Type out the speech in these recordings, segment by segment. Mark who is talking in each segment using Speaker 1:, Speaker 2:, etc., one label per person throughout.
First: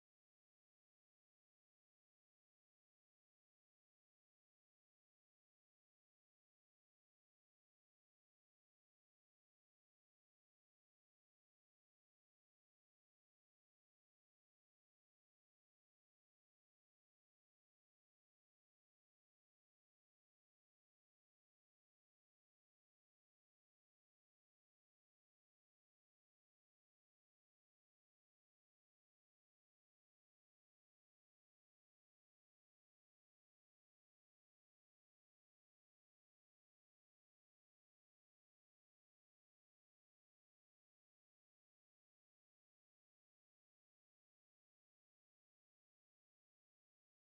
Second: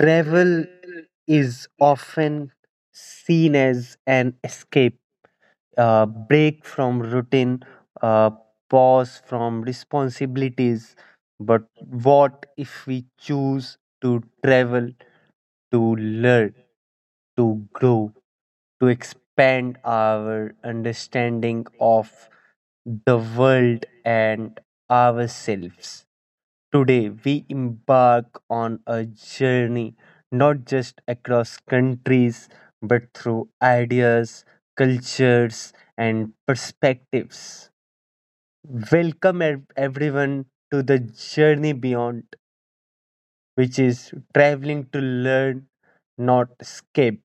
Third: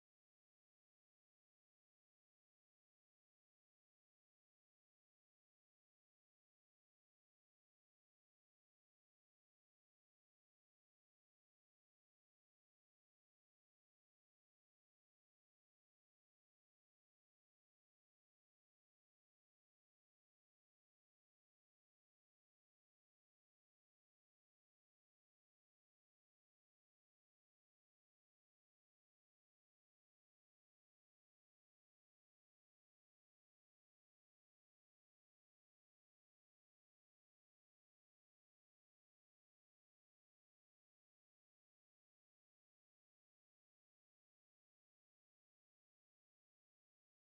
Speaker 1: Travel is often seen as an escape, a break from routine, a pause from responsibilities. But what if we choose to travel, to learn, to grow, to expand our understanding of the world and ourselves? Today, we embark on a journey not just across countries but through ideas, cultures, and perspectives. Welcome, everyone, to the Journey Beyond, which is traveling to learn, not escape.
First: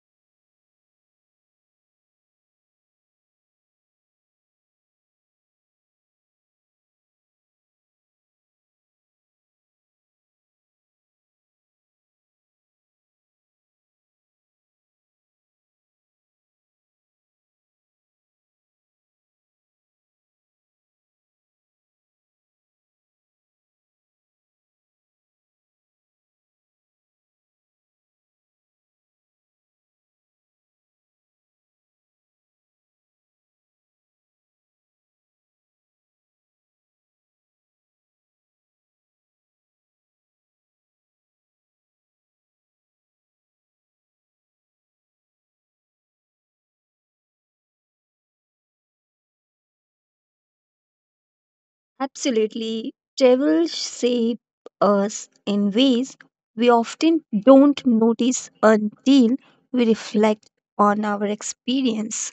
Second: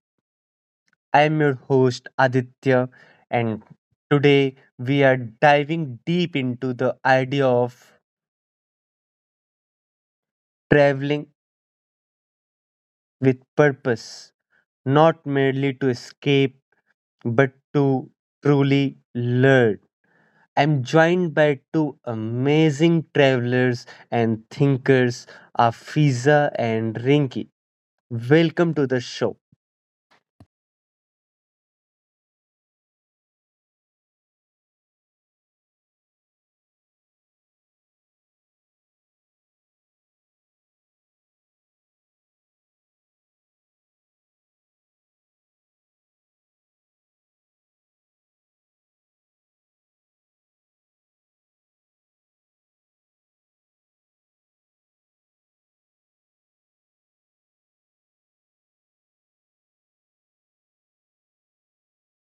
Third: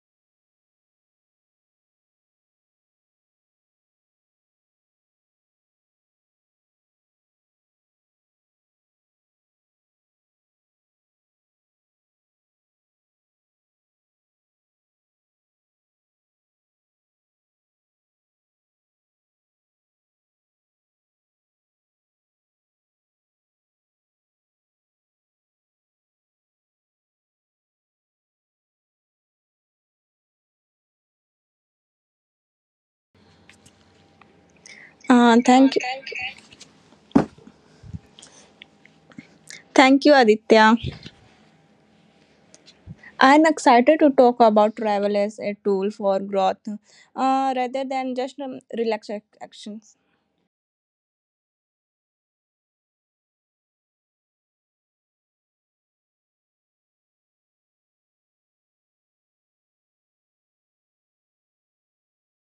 Speaker 1: I am your host, Aditya, and today we are diving deep into the idea of traveling with purpose, not merely to escape, but to truly learn. I'm joined by two amazing travelers and thinkers, Afiza and Rinki. Welcome to the show.
Speaker 2: Thank you. Thank you, Aditya. I'm excited to talk about travel as a tool for growth rather than just relaxation actions.
Speaker 3: Absolutely. Travel shape us in ways we often don't notice until we reflect on our experience.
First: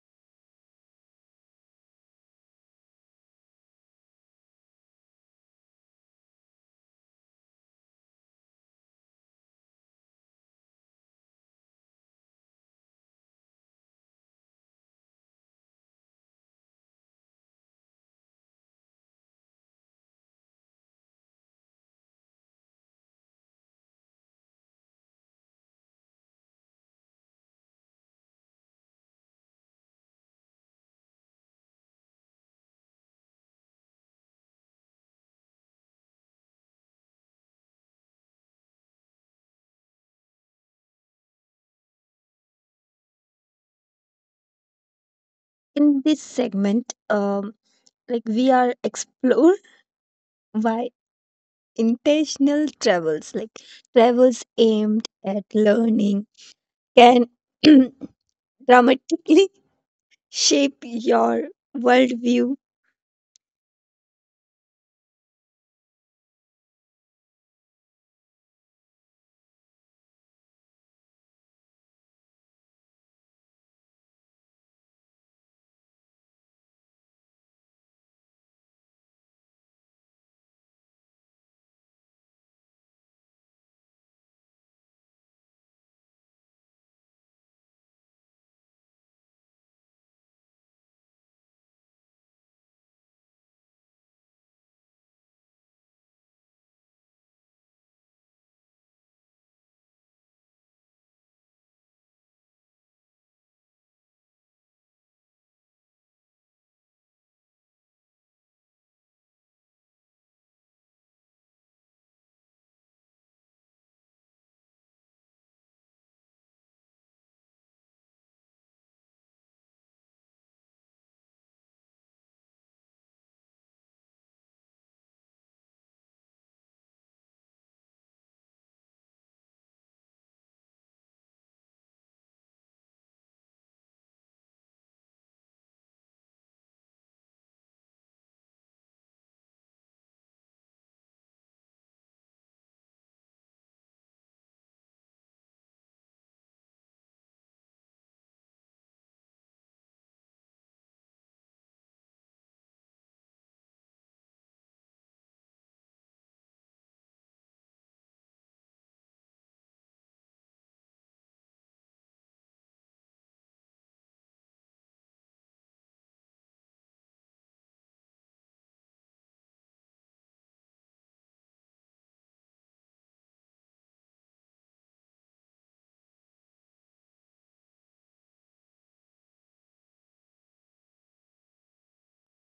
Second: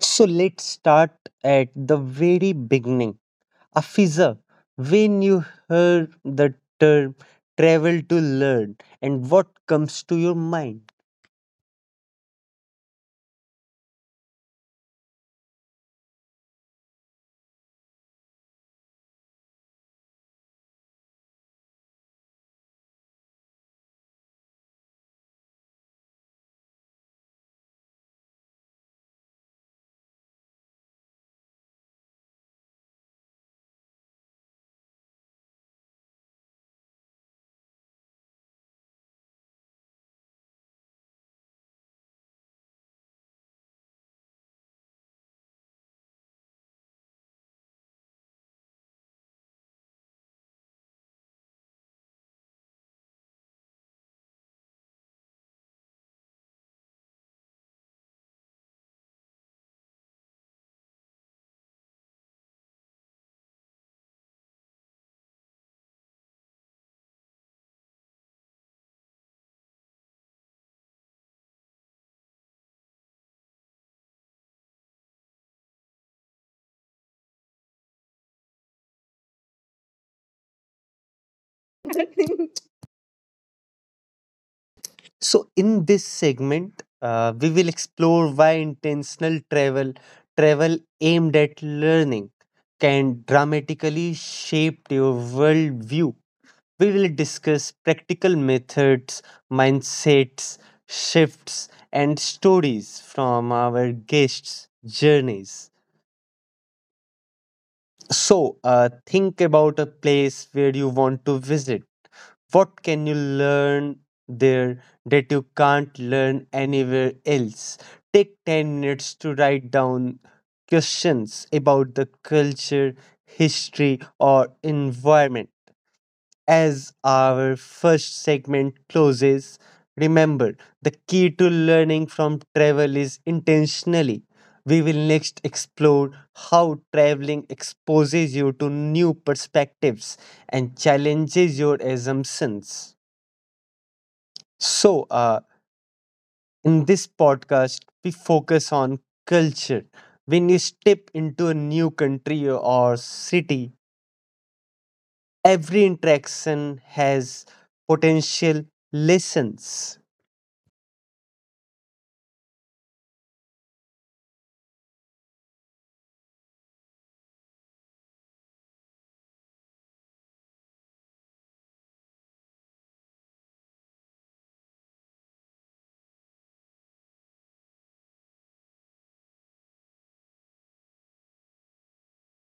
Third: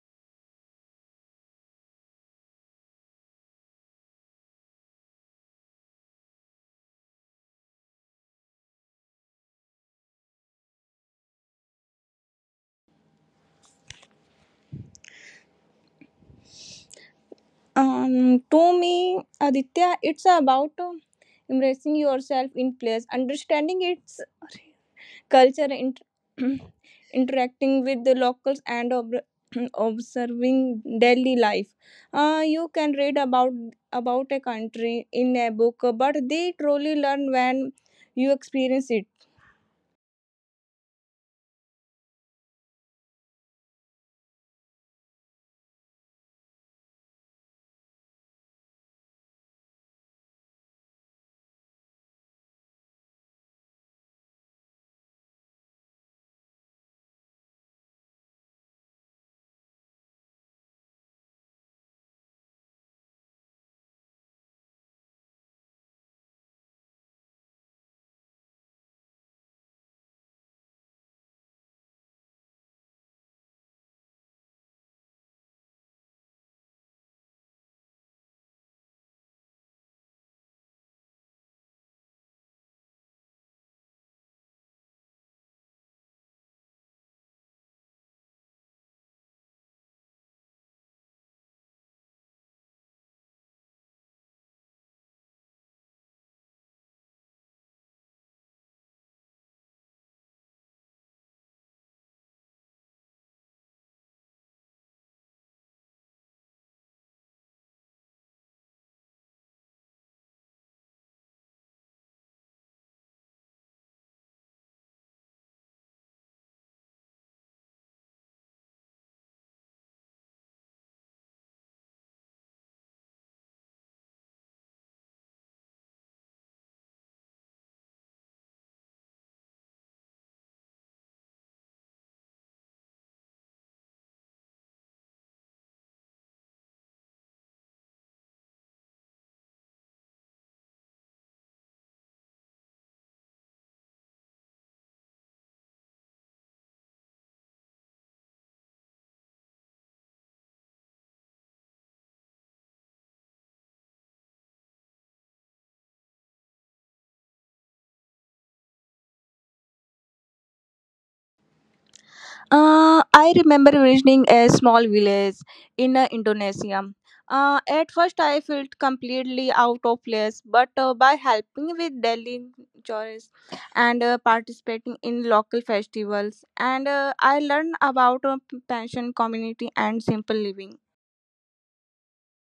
Speaker 1: So let's start at the very beginning. Afiza, when you heard the term travel to learn, and what comes to your mind?
Speaker 2: To me, Aditya, it's about embracing yourself in place, understanding its culture interacting with the locals and observing daily life. You can read about a country in a book, but they truly learn when you experience it.
Speaker 3: In this segment, like we are explore why intentional travels, like travels aimed at learning, can dramatically shape your worldview.
Speaker 1: So, in this segment, we will explore why intentional travel, travel aimed at learning, can dramatically shape your worldview. We will discuss practical methods, mindsets, shifts, and stories from our guests' journeys. Think about a place where you want to visit. What can you learn there that you can't learn anywhere else? Take 10 minutes to write down questions about the culture, history, or environment. As our first segment closes, remember the key to learning from travel is intentionally. We will next explore how traveling exposes you to new perspectives and challenges your assumptions. So, uh, in this podcast, we focus on culture. When you step into a new country or city, every interaction has potential lessons.
Speaker 2: I remember visiting a small village in Indonesia. At first, I felt completely out of place, but by helping with daily chores and participating in local festivals, and I learned about pension community and simple living.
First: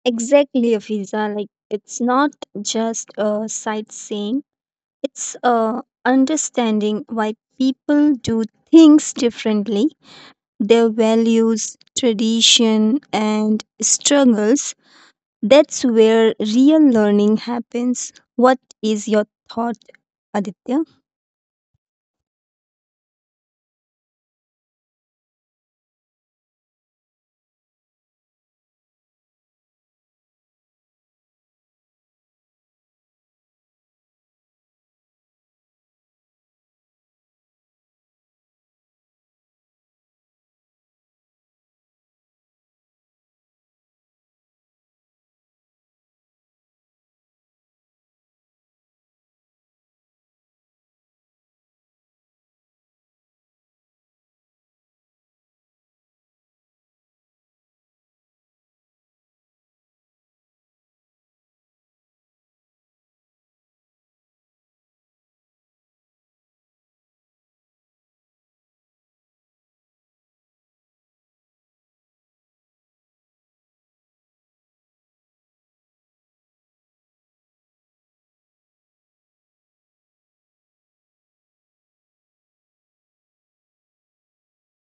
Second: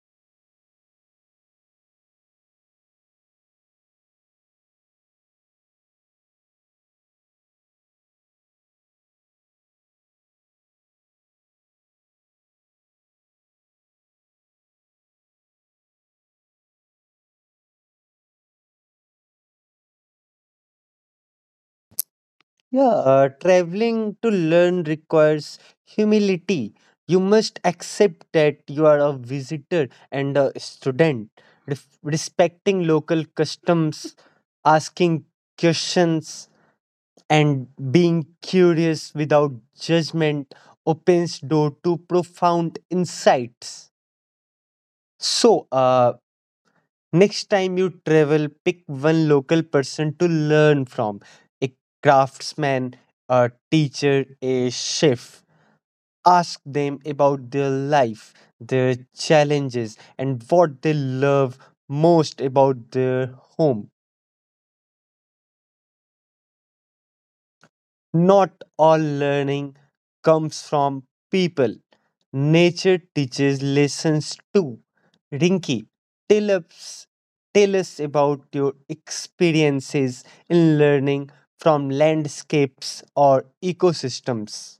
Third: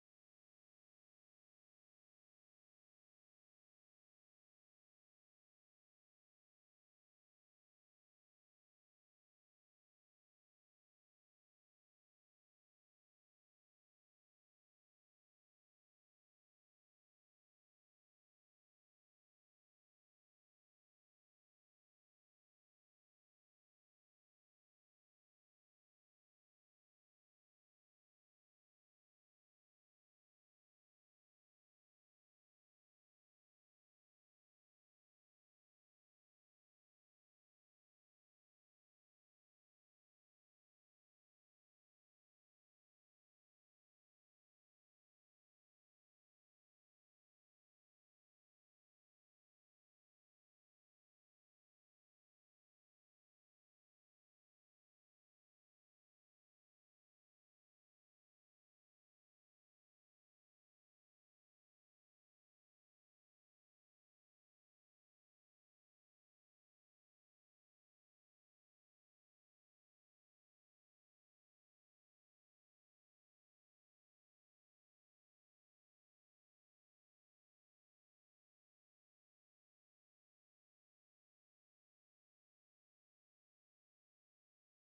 Speaker 3: Exactly, Afiza. Like it's not just a sightseeing. It's understanding why people do things differently, their values, tradition, and struggles. That's where real learning happens. What is your thought, Aditya?
Speaker 1: Yeah, traveling to learn requires humility. You must accept that you are a visitor and a student, respecting local customs, asking questions, and being curious without judgment opens door to profound insights. So, uh, Next time you travel, pick one local person to learn from a craftsman, a teacher, a chef. Ask them about their life, their challenges, and what they love most about their home. Not all learning comes from people. Nature teaches lessons too. Rinky, tell us, tell us about your experiences in learning from landscapes or ecosystems.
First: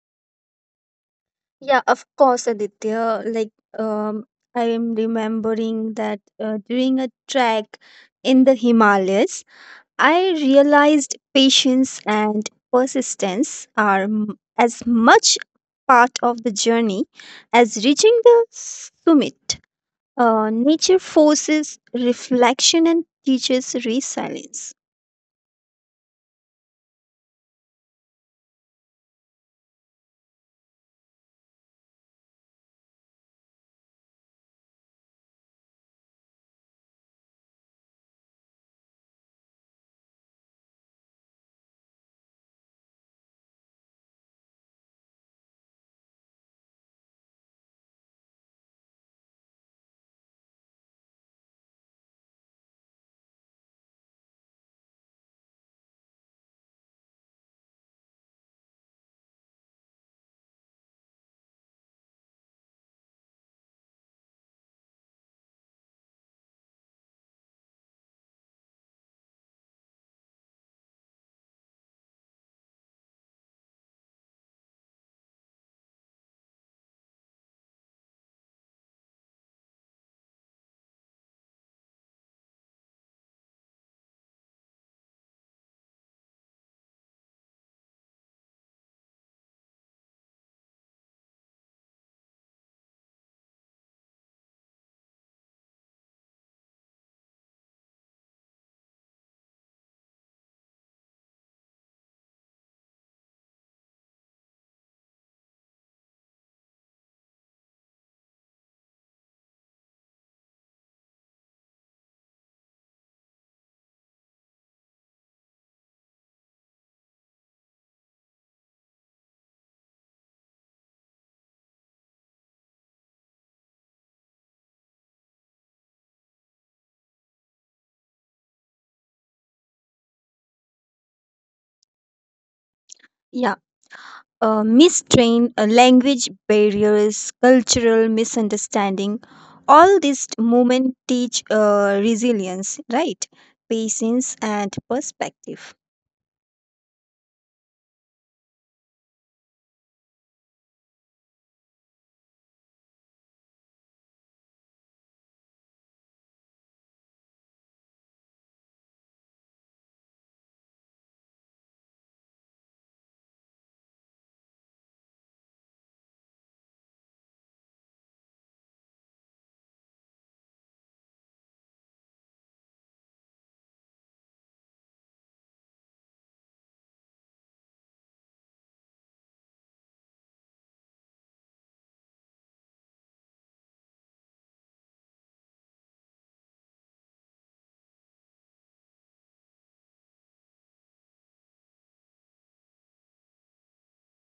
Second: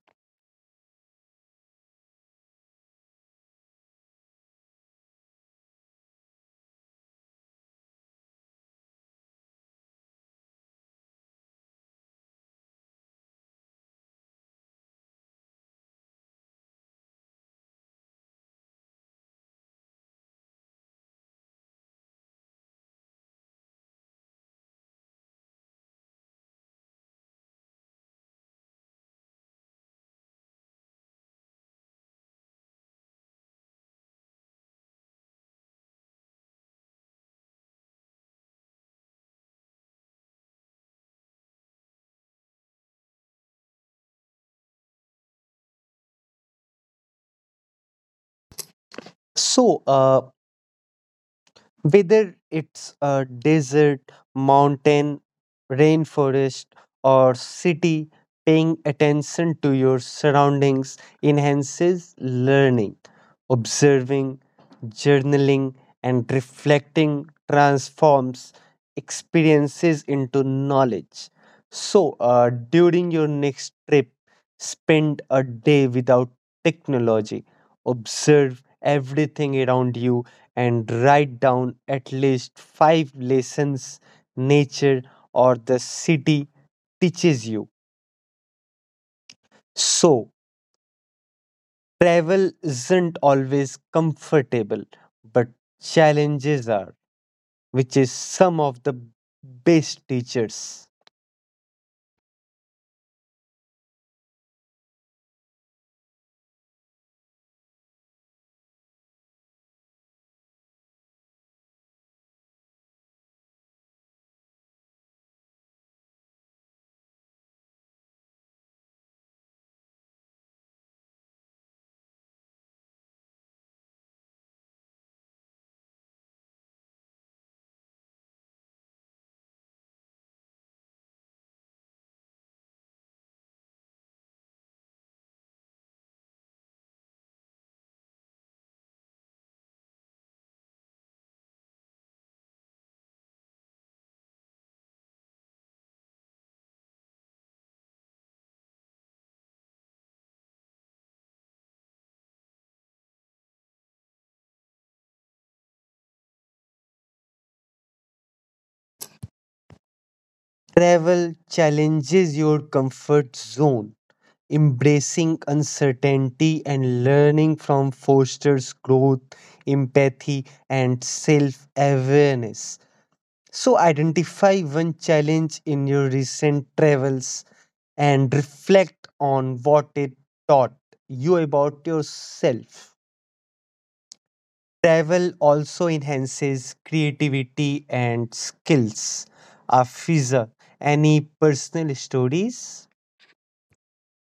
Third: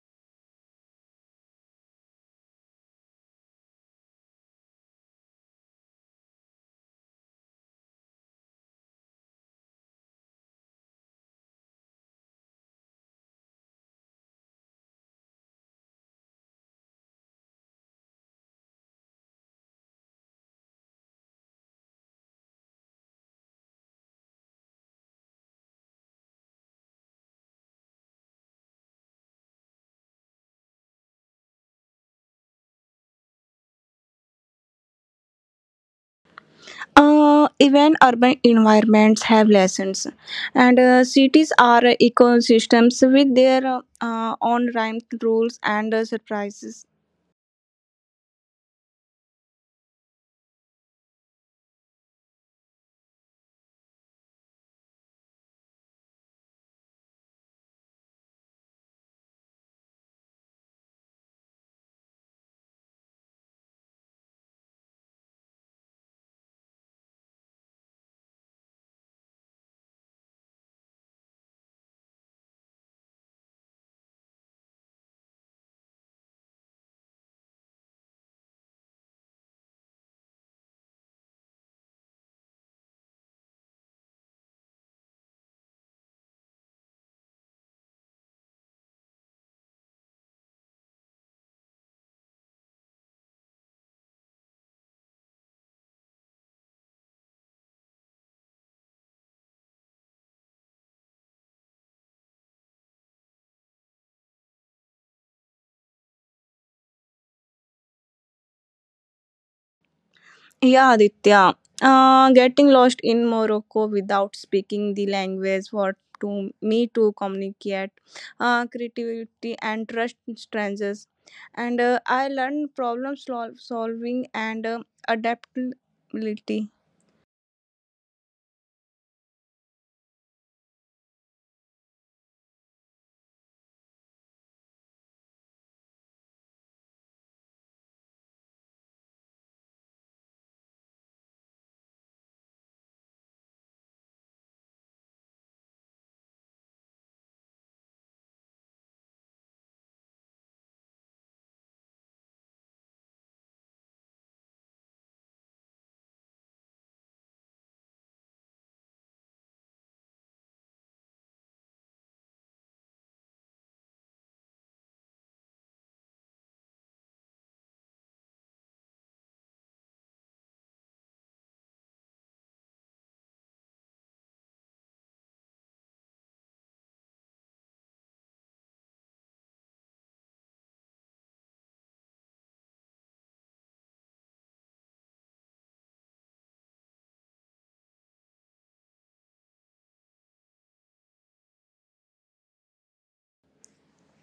Speaker 3: Yeah, of course, Aditya. Like, um, I am remembering that during a trek in the Himalayas, I realized patience and persistence are as much part of the journey as reaching the summit. Nature forces reflection and teaches resilience.
Speaker 2: Even urban environments have lessons, and cities are ecosystems with their own rhyme rules and surprises.
Speaker 1: So, uh, Whether it's a desert, mountain, rainforest, or city, paying attention to your surroundings enhances learning. Observing, journaling, and reflecting transforms experiences into knowledge. So, during your next trip, spend a day without technology. Observe everything around you and write down at least five lessons nature or the city teaches you. So, travel isn't always comfortable, but challenges are, which is some of the best teachers.
Speaker 2: Yeah, Aditya. Getting lost in Morocco without speaking the language what to me to communicate creativity and trust in strangers, and I learned solving and adaptability.
Speaker 3: Yeah, mistrain, language barriers, cultural misunderstanding, all these movement teach resilience, right? Patience and perspective.
Speaker 1: Travel challenges your comfort zone. Embracing uncertainty and learning from fosters growth, empathy, and self awareness. So, identify one challenge in your recent travels and reflect on what it taught you about yourself. Travel also enhances creativity and skills. Afiza, any personal stories?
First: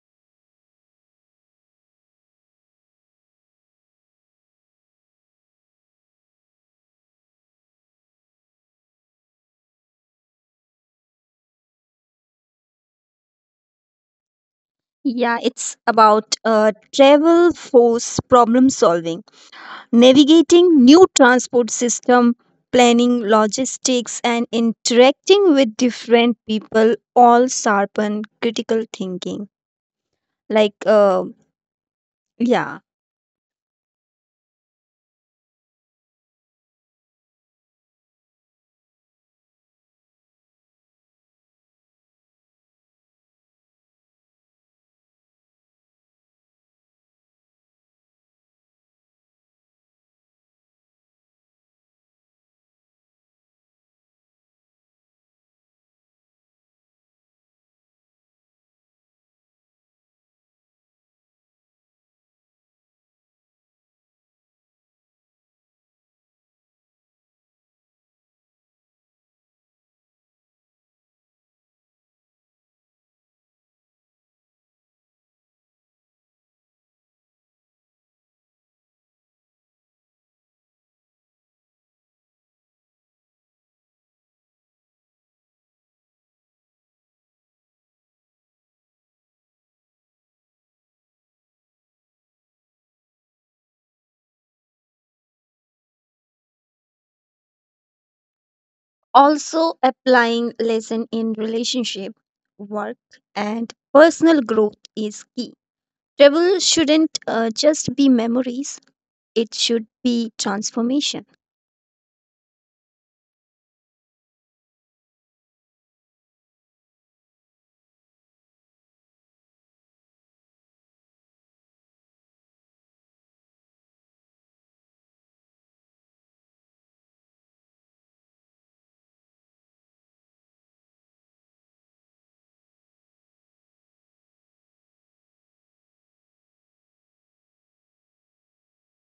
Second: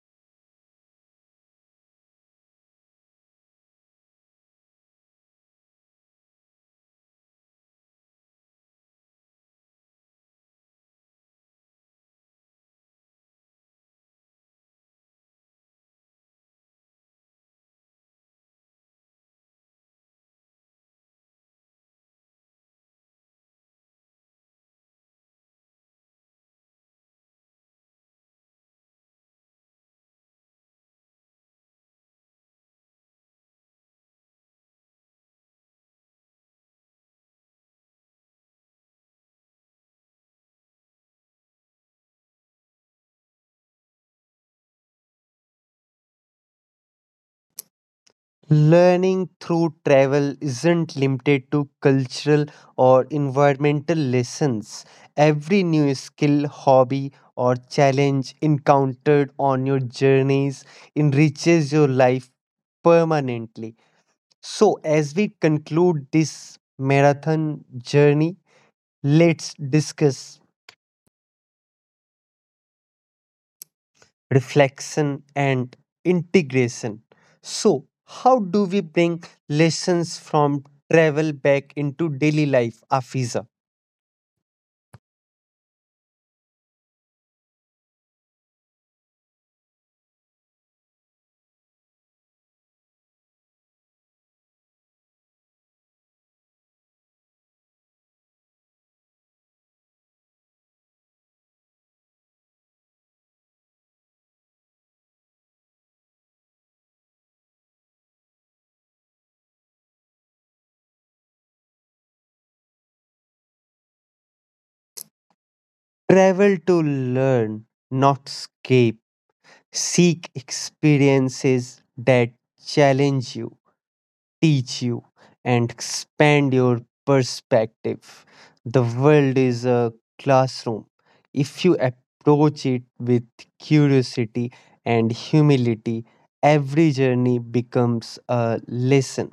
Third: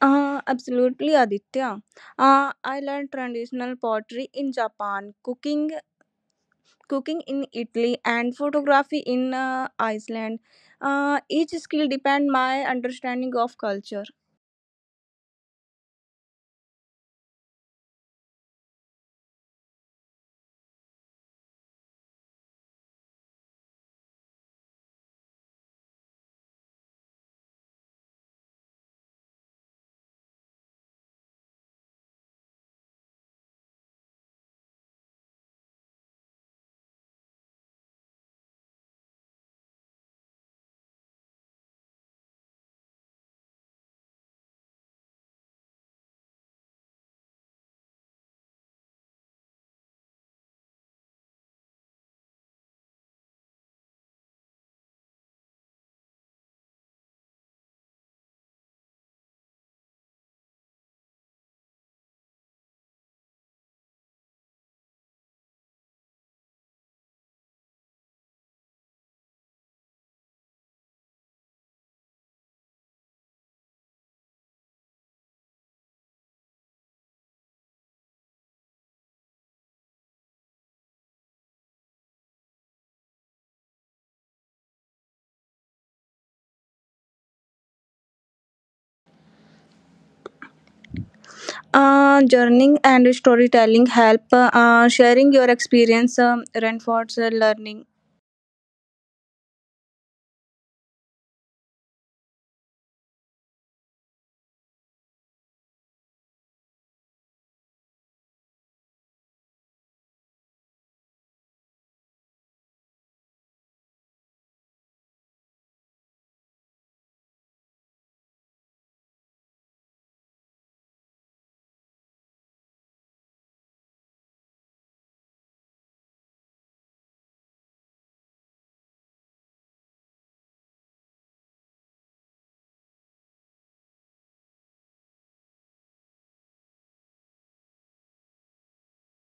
Speaker 2: Absolutely aditya, I learned traditional pottery in japan, cooking in italy and photography in iceland. Each skill depend my understanding of culture.
Speaker 3: Yeah, it's about travel force problem solving, navigating new transport system, planning logistics, and interacting with different people all sharpen critical thinking. Like, uh, yeah,
Speaker 1: Learning through travel isn't limited to cultural or environmental lessons. Every new skill, hobby, or challenge encountered on your journeys enriches your life permanently. So, as we conclude this marathon journey, let's discuss reflection, and integration. So, how do we bring lessons from travel back into daily life, Afiza?
Speaker 2: Journaling and storytelling help sharing your experience, reinforce learning.
Speaker 3: also applying lesson in relationship, work, and personal growth is key. Travel shouldn't just be memories; it should be transformation.
Speaker 1: Travel to learn, not escape. Seek experiences that challenge you teach you and expand your perspective. The world is a classroom. If you approach it with curiosity and humility, every journey becomes a lesson.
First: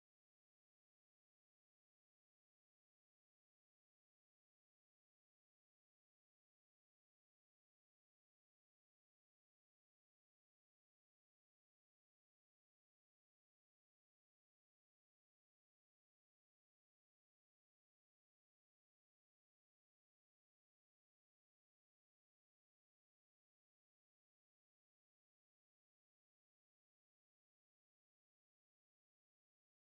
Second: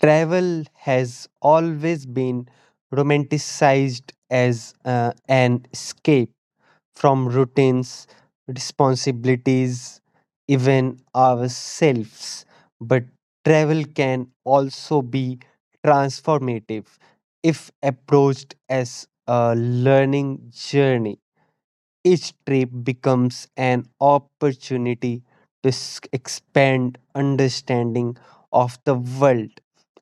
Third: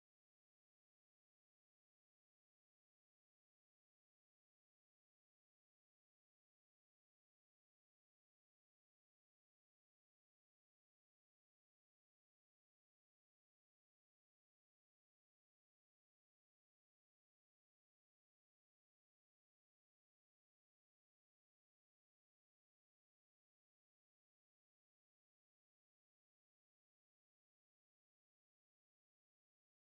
Speaker 1: Travel has always been romanticized as an escape from routines, responsibilities, even ourselves. But travel can also be transformative if approached as a learning journey. Each trip becomes an opportunity to expand understanding of the world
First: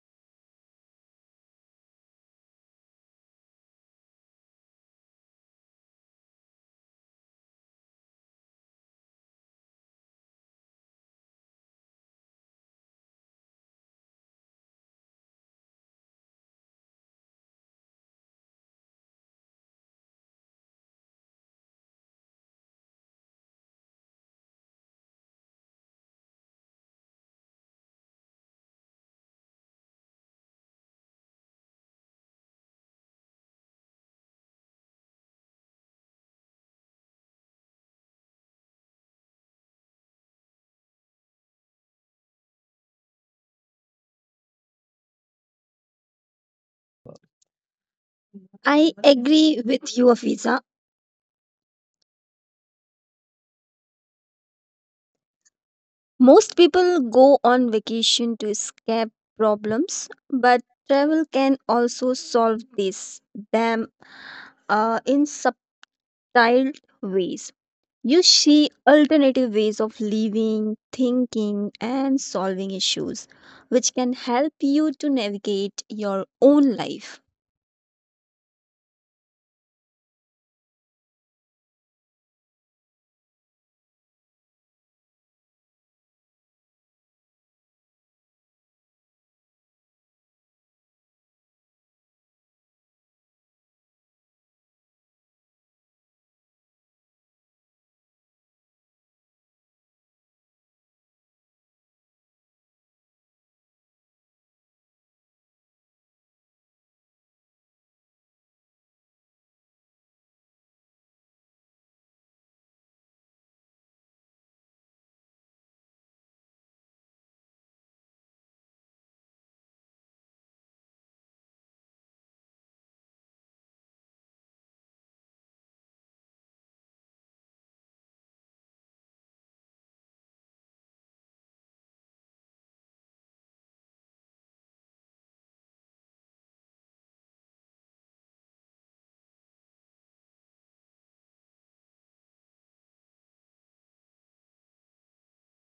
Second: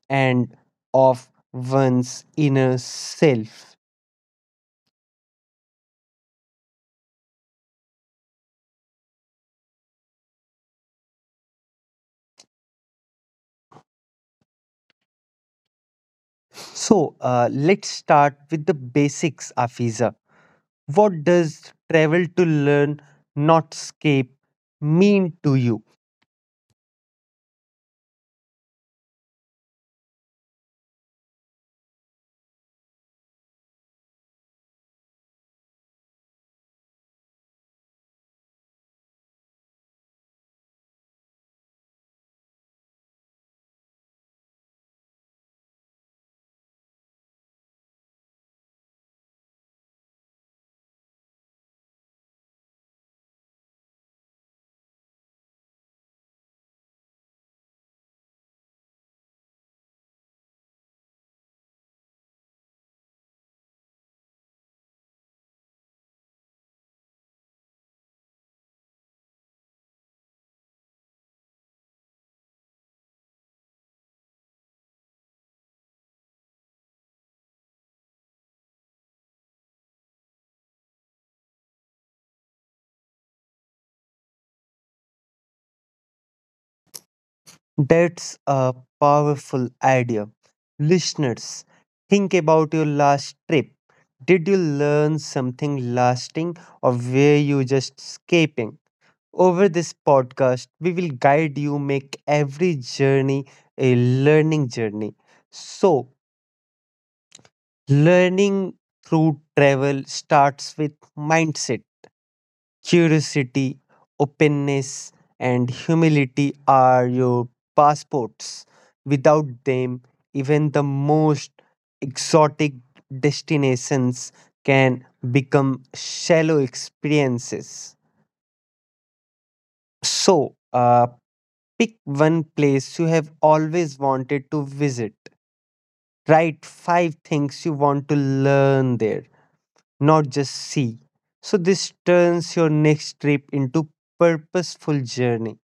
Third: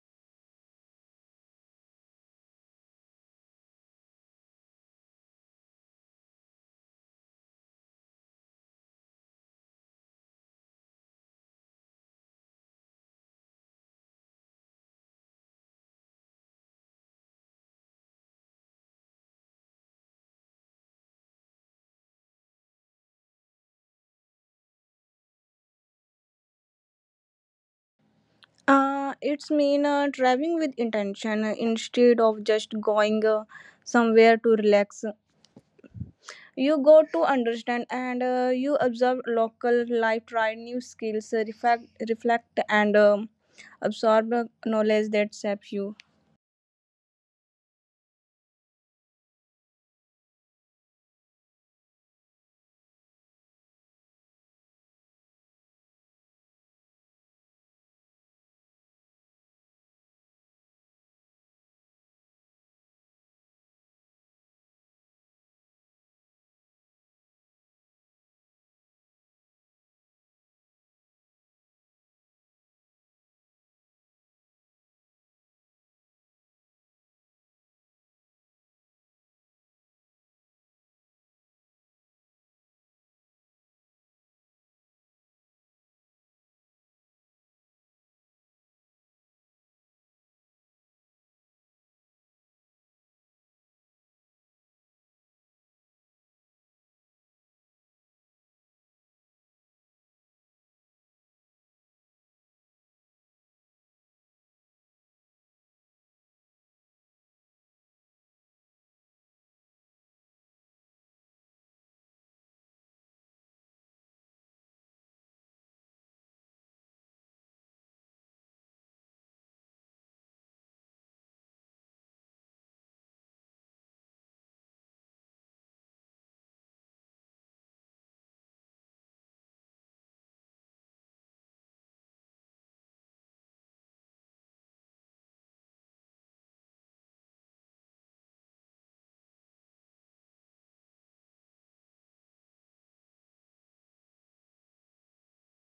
Speaker 1: and of one's inner self. So let's start with the basics, Afiza. What does travel to learn, not escape, mean to you?
Speaker 2: It's mean traveling with intention instead of just going somewhere to relax. You go to understand, and you observe local life, try new skills, reflect, and absorb knowledge that shapes you.
Speaker 3: I agree with you, Afiza. Most people go on vacation to escape problems, but travel can also solve this them in subtle ways. You see alternative ways of living, thinking, and solving issues, which can help you to navigate your own life.
Speaker 1: That's a powerful idea. Listeners, think about your last trip. Did you learn something lasting or were you just escaping? Over this podcast, we will guide you make every journey a learning journey. So, learning through travel starts with mindset. Curiosity, openness, and humility are your passports. Without them, even the most exotic destinations can become shallow experiences. So, pick one place you have always wanted to visit. Write five things you want to learn there, not just see. So this turns your next trip into purposeful journey.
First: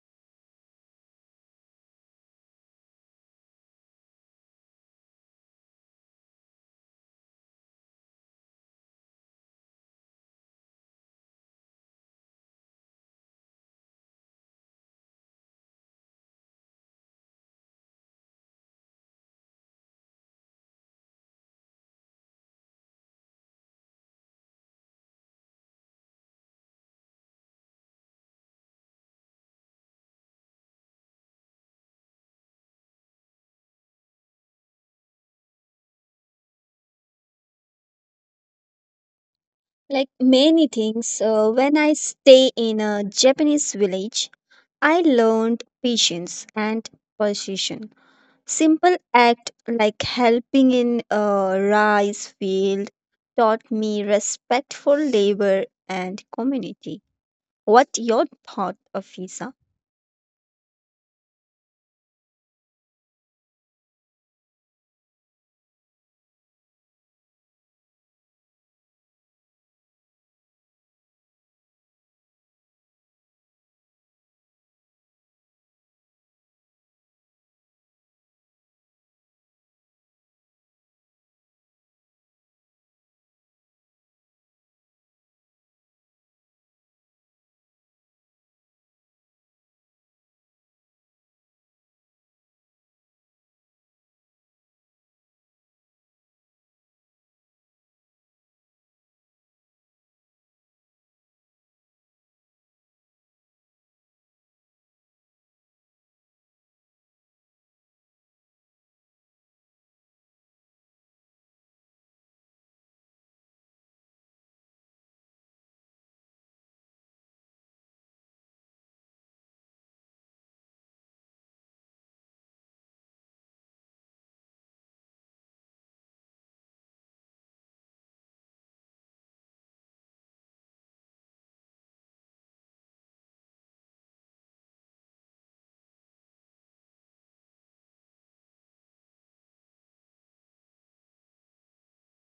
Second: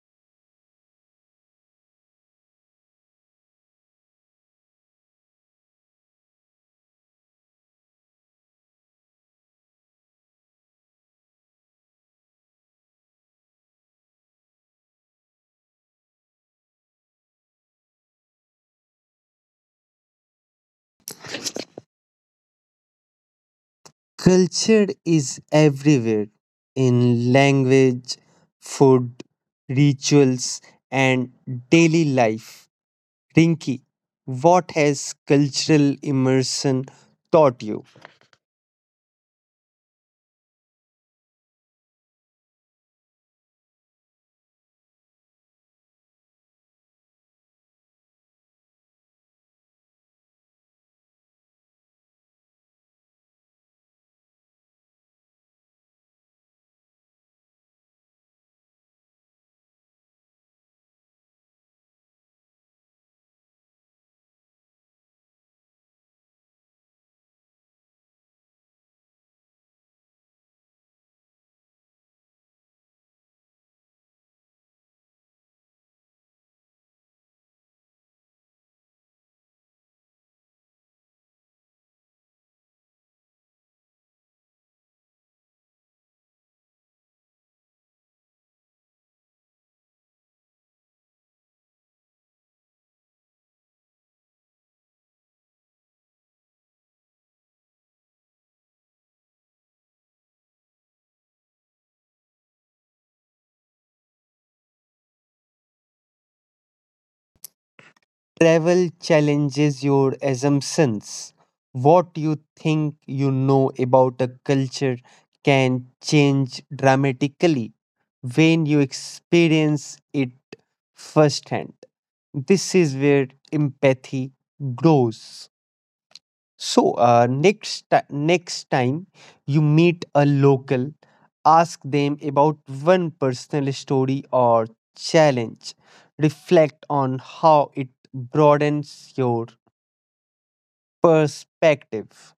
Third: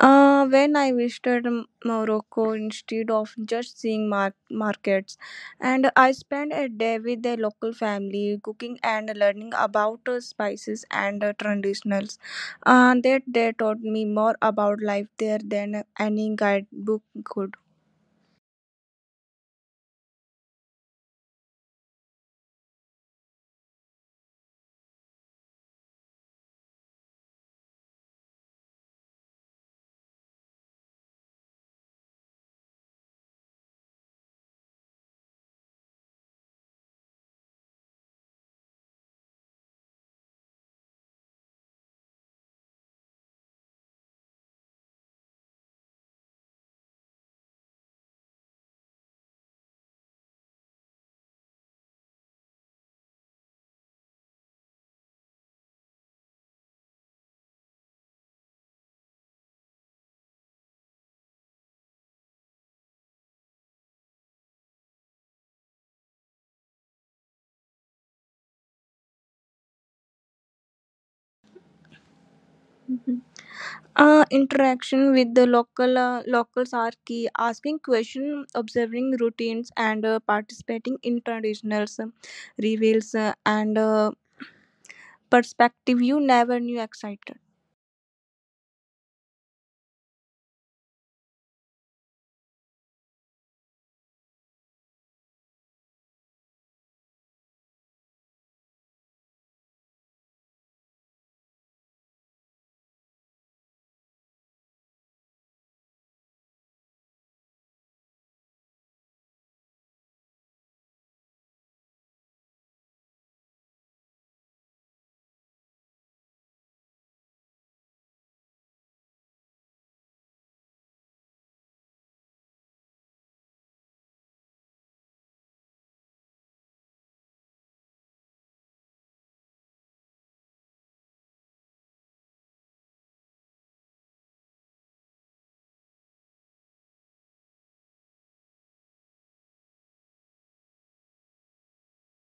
Speaker 2: When I visited Morocco, instead of just seeing markets, and I spent a day with the local family cooking and learning about spices and traditionals. That they taught me more about life there than any guidebook could.
Speaker 1: Culture is everywhere in language, food, rituals and daily life. Rinki, what has cultural immersion taught you?
Speaker 3: Like many things, when I stay in a Japanese village, I learned patience and persuasion. Simple act like helping in a rice field taught me respect for labor and community. What your thought, Afisa?
Speaker 2: Interaction with the local locals are key. Asking questions, observing routines, and participating in traditional reveals and perspective you never knew existed?
Speaker 1: Travel challenges your assumptions. What you think you know about a culture can change dramatically when you experience it firsthand. This is where empathy grows. So next time you meet a local, ask them about one personal story or challenge. Reflect on how it broadens your perspective.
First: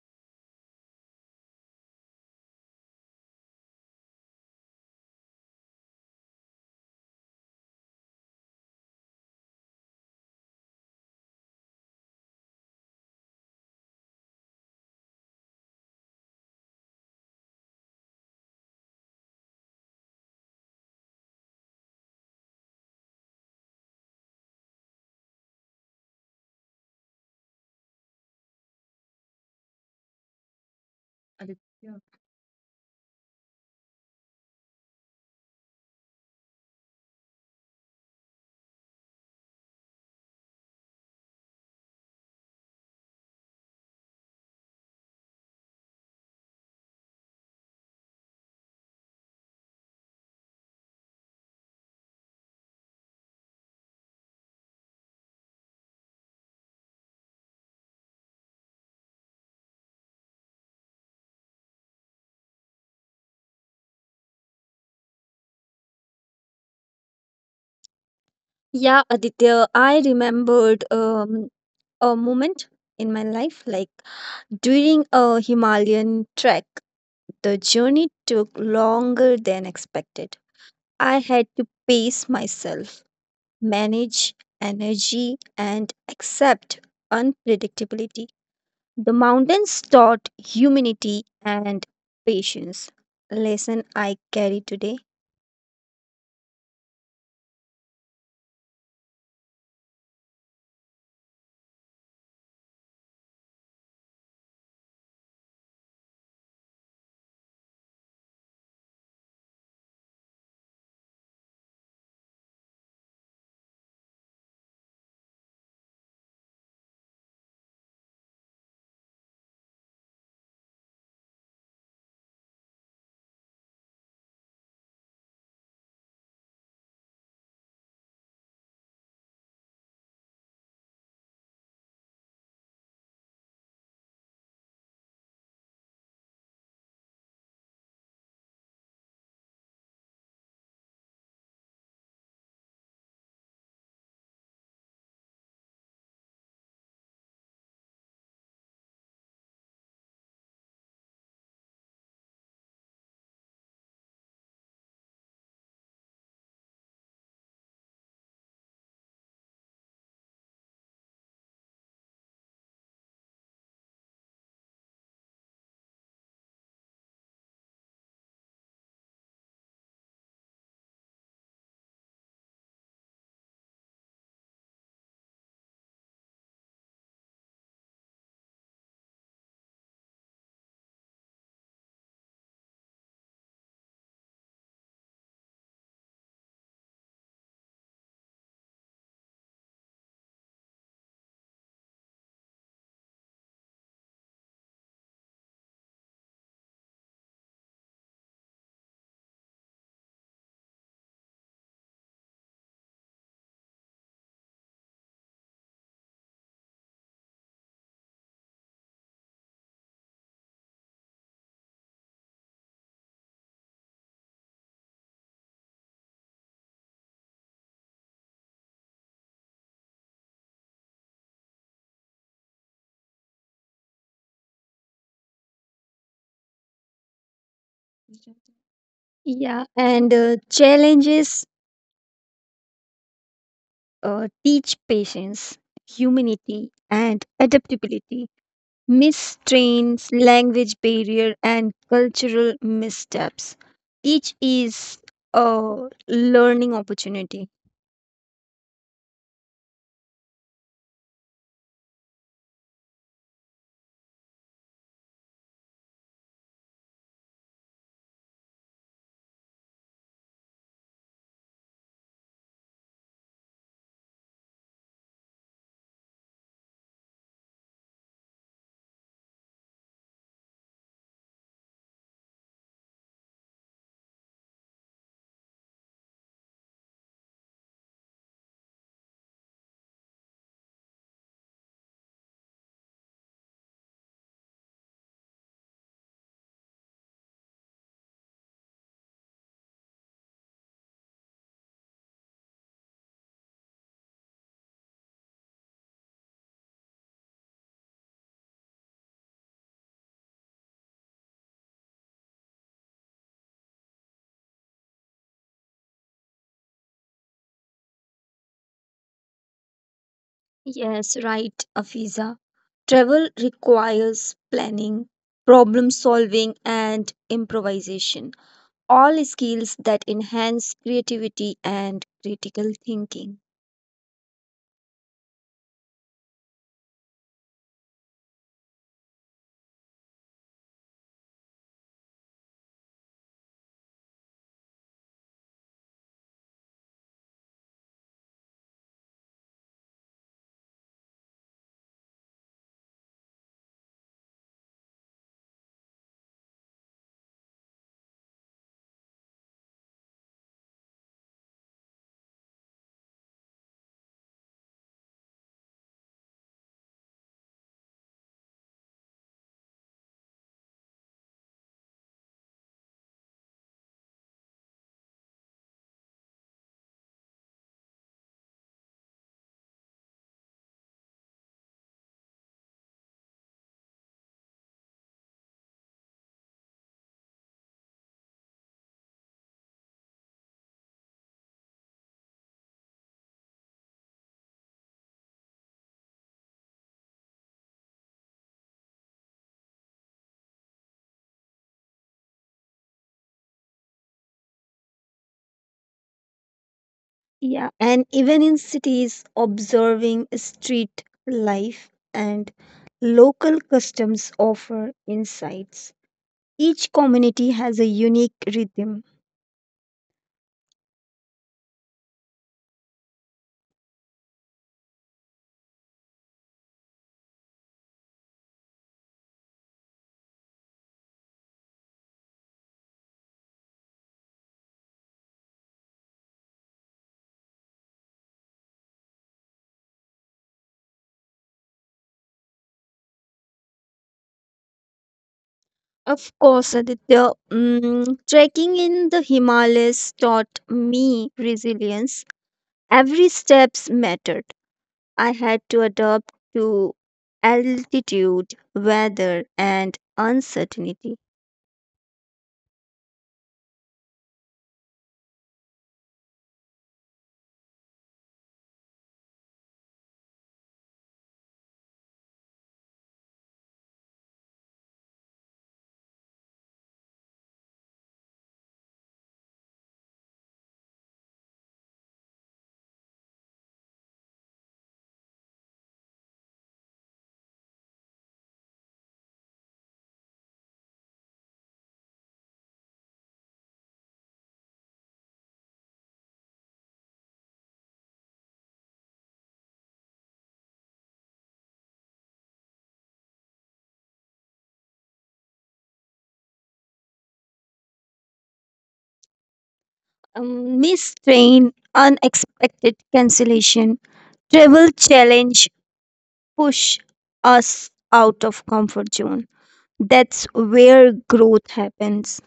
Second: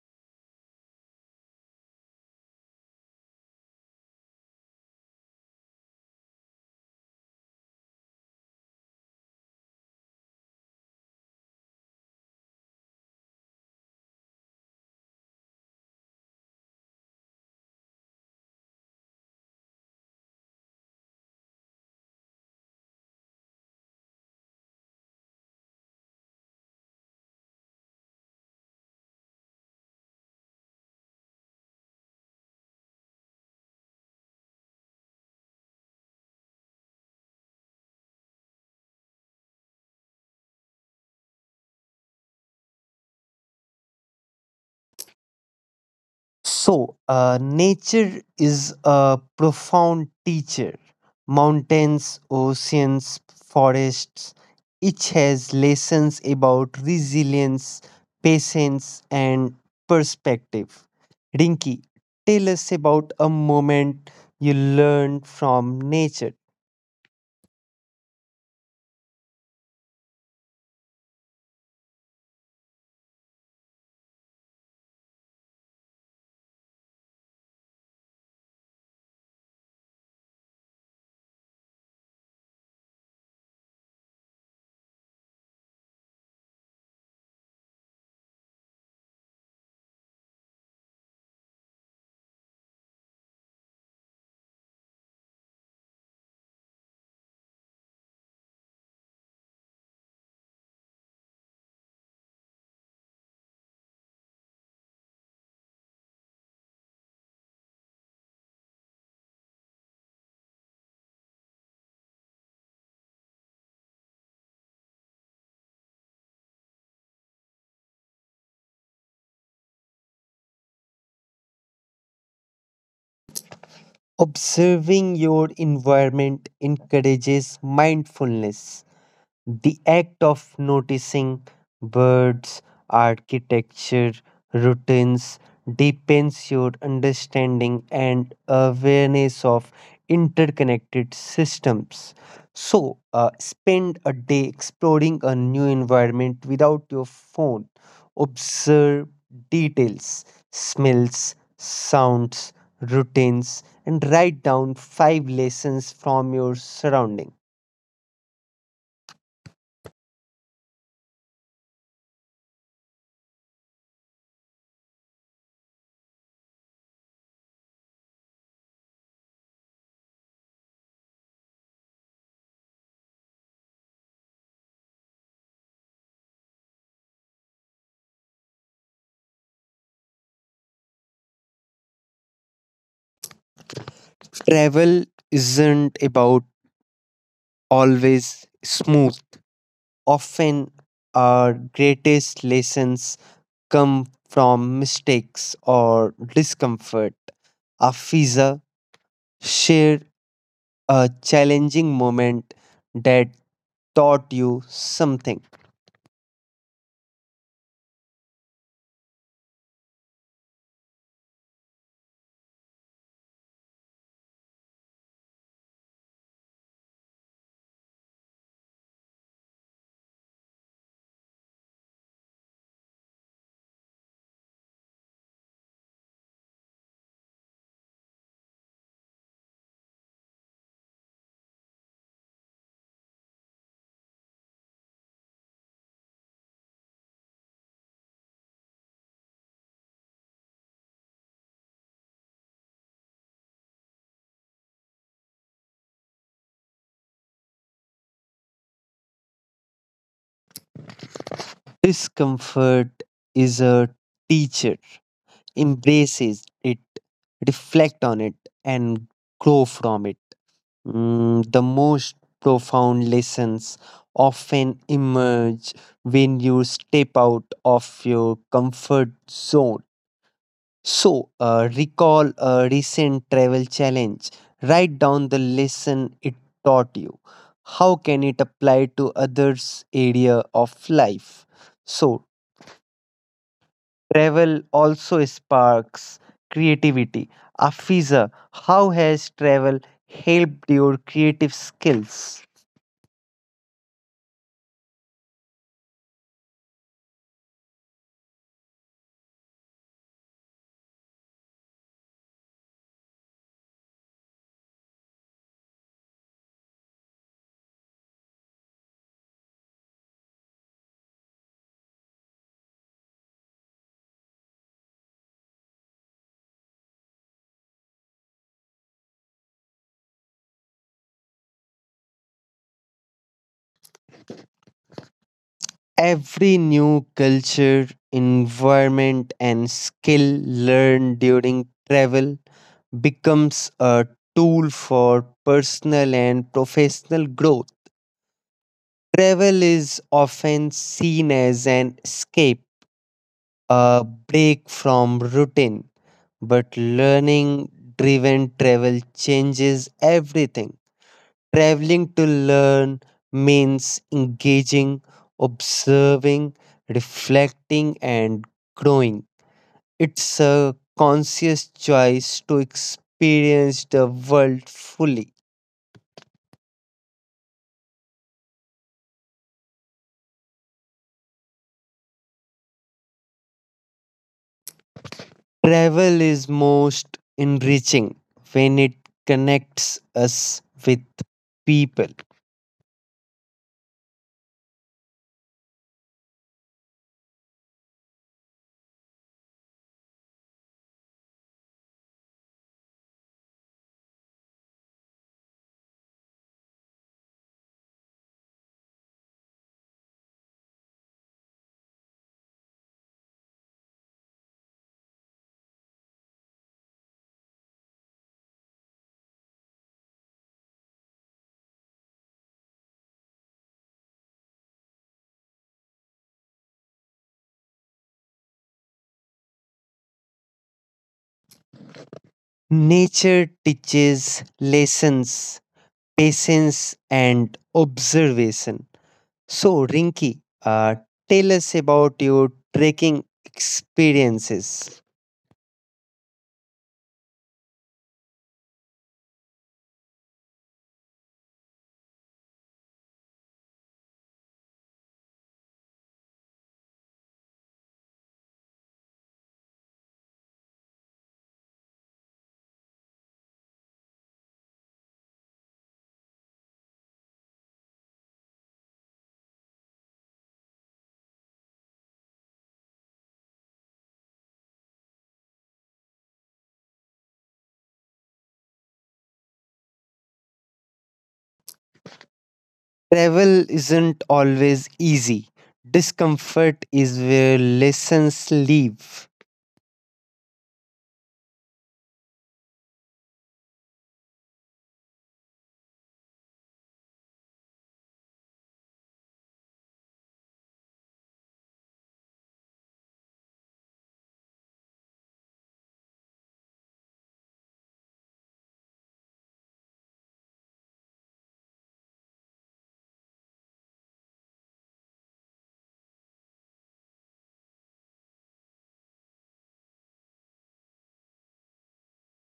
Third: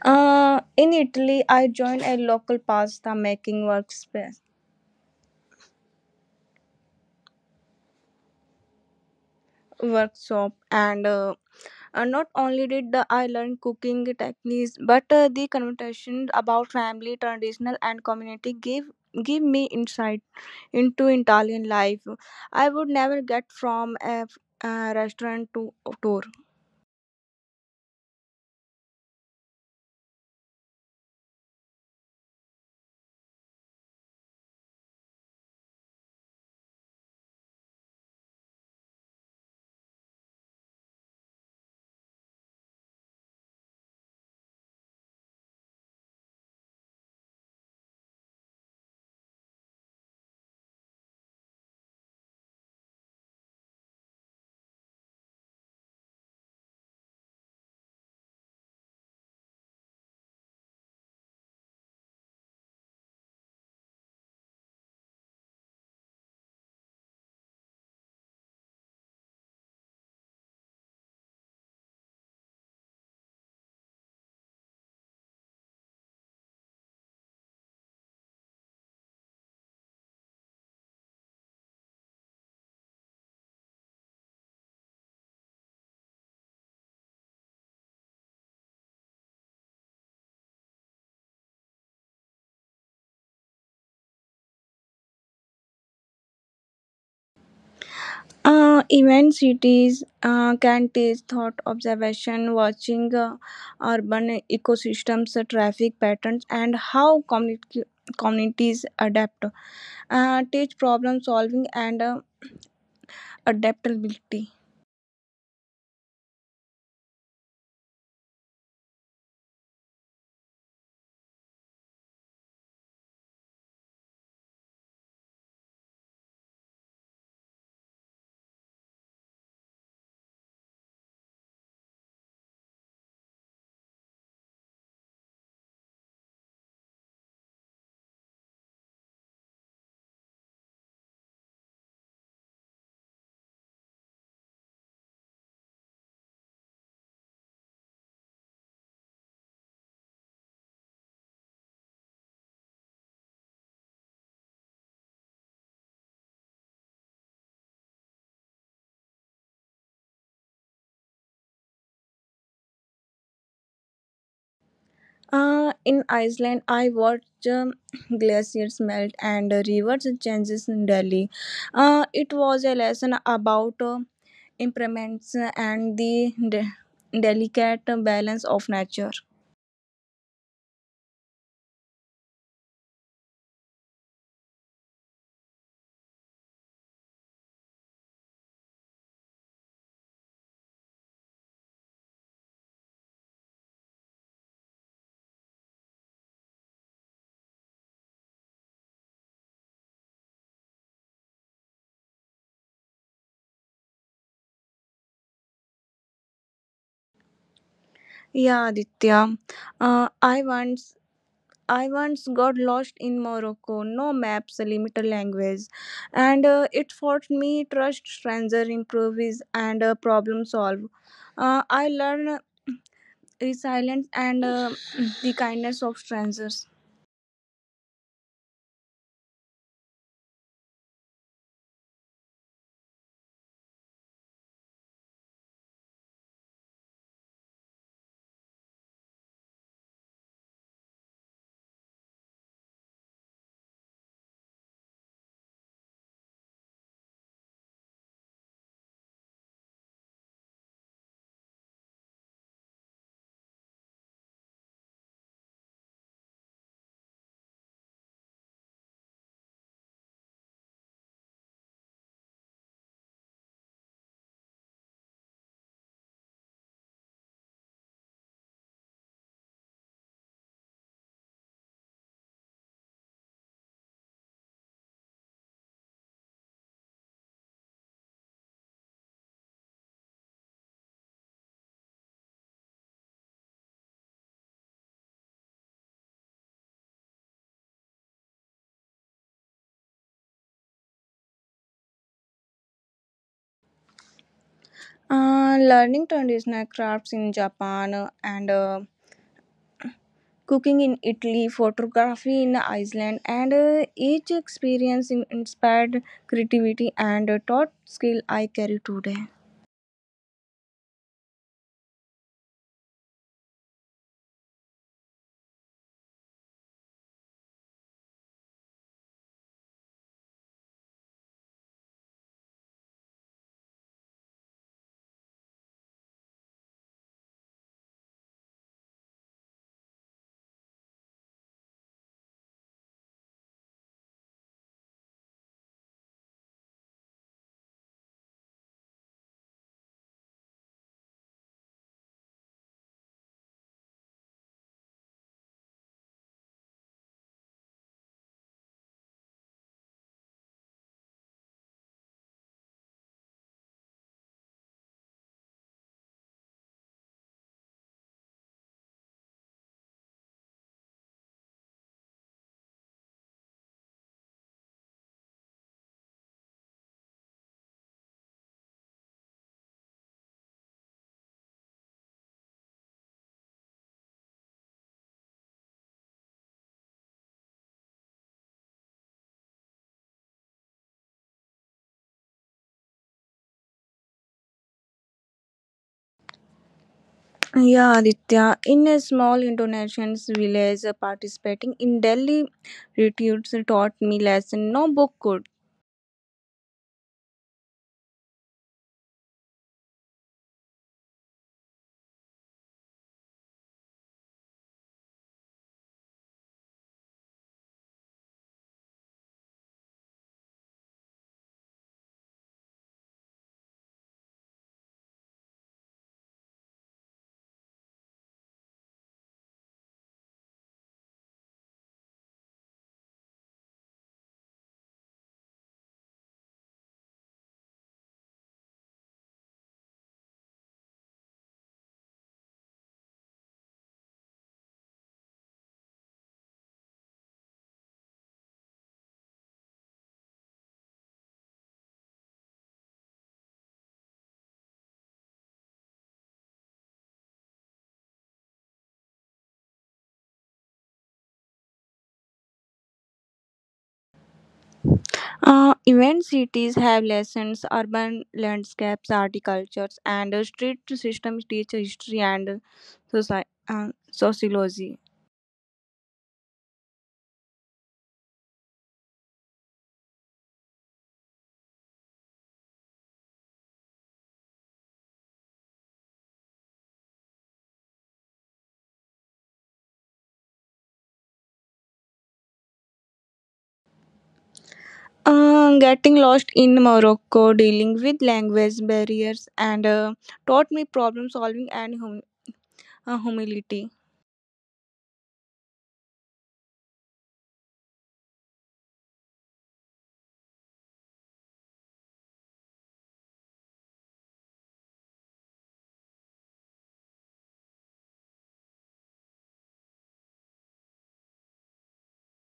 Speaker 2: In Italy, I joined a local pasta making workspace workshop, and not only did the, I learn cooking techniques, but the conversations about family, traditional, and community gave give me insight into Italian life. I would never get from a restaurant to tour.
Speaker 3: Aditya.
Speaker 1: So, nature is a profound teacher. Mountains, oceans, forests, each has lessons about resilience, patience, and perspective. Rinki, tell us about a moment you learned from nature.
Speaker 3: Yeah, Aditya, I remembered a moment in my life like during a Himalayan trek, the journey took longer than expected. I had to pace myself manage energy, and accept unpredictability. The mountains taught humanity and patience. Lesson I carry today.
Speaker 2: Event cities can teach thought observation, watching urban ecosystems, traffic patterns, and how communities adapt. Teach problem solving and adaptability.
Speaker 1: Observing your environment encourages mindfulness. The act of noticing birds, architecture, routines deepens your understanding and awareness of interconnected systems. So, spend a day exploring a new environment without your phone. Observe details, smells, sounds, routines, and write down five lessons from your surrounding.
Speaker 2: In Iceland, I watched glaciers melt and rivers changes in Delhi. It was a lesson about impermanence and the delicate balance of nature.
Speaker 1: Travel isn't about always smooth. Often, our greatest lessons come from mistakes or discomfort. Afiza, share a challenging moment that taught you something.
Speaker 2: Yeah, Aditya. Uh, I once I once got lost in Morocco. No maps, limited language, and it forced me trust stranger, improvise, and problem solve. I learned resilience and the kindness of strangers.
Speaker 3: Yeah, and challenges teach patience, humanity, and adaptability. Mistrains, language barrier, and cultural missteps. Each is a learning opportunity.
Speaker 1: Discomfort is a teacher. Embraces it, reflect on it, and grow from it. The most profound lessons often emerge when you step out of your comfort zone. So, recall a recent travel challenge. Write down the lesson it taught you. How can it apply to others' area of life? So, travel also sparks creativity. Afiza, how has travel helped your creative skills?
Speaker 2: Learning traditional crafts in Japan and cooking in Italy, photography in Iceland, and each experience inspired creativity and taught skill I carry today.
Speaker 3: Yes, right, Afiza. Travel requires planning, problem solving, and improvisation, all skills that enhance creativity and critical thinking.
Speaker 1: Every new culture, environment, and skill learned during travel becomes a tool for personal and professional growth. Travel is often seen as an escape, a break from routine, but learning driven travel changes everything. Traveling to learn means engaging, observing, reflecting, and growing. It's a conscious choice to experience the world fully. Travel is most enriching when it connects us with people.
Speaker 2: Yeah, Aditya, in a small Indonesian village participating in Delhi retreats taught me lesson no book could.
Speaker 3: Yeah, and even in cities, observing street life and local customs offer insights. Each community has a unique rhythm.
Speaker 1: Nature teaches lessons, patience, and observation. So, Rinki, tell us about your trekking experiences.
Speaker 3: Of course, Aditya, mm, trekking in the Himalayas taught me resilience. Every steps mattered. I had to adapt to altitude, weather, and uncertainty.
Speaker 2: Event cities have lessons, urban landscapes, horticultures, and street systems teach history and sociology.
Speaker 1: Travel isn't always easy. Discomfort is where lessons live.
Speaker 2: Getting lost in Morocco, dealing with language barriers, and taught me problem solving and humility.
Speaker 3: Missed train, unexpected cancellation, travel challenge push us out of comfort zone. That's where growth happens.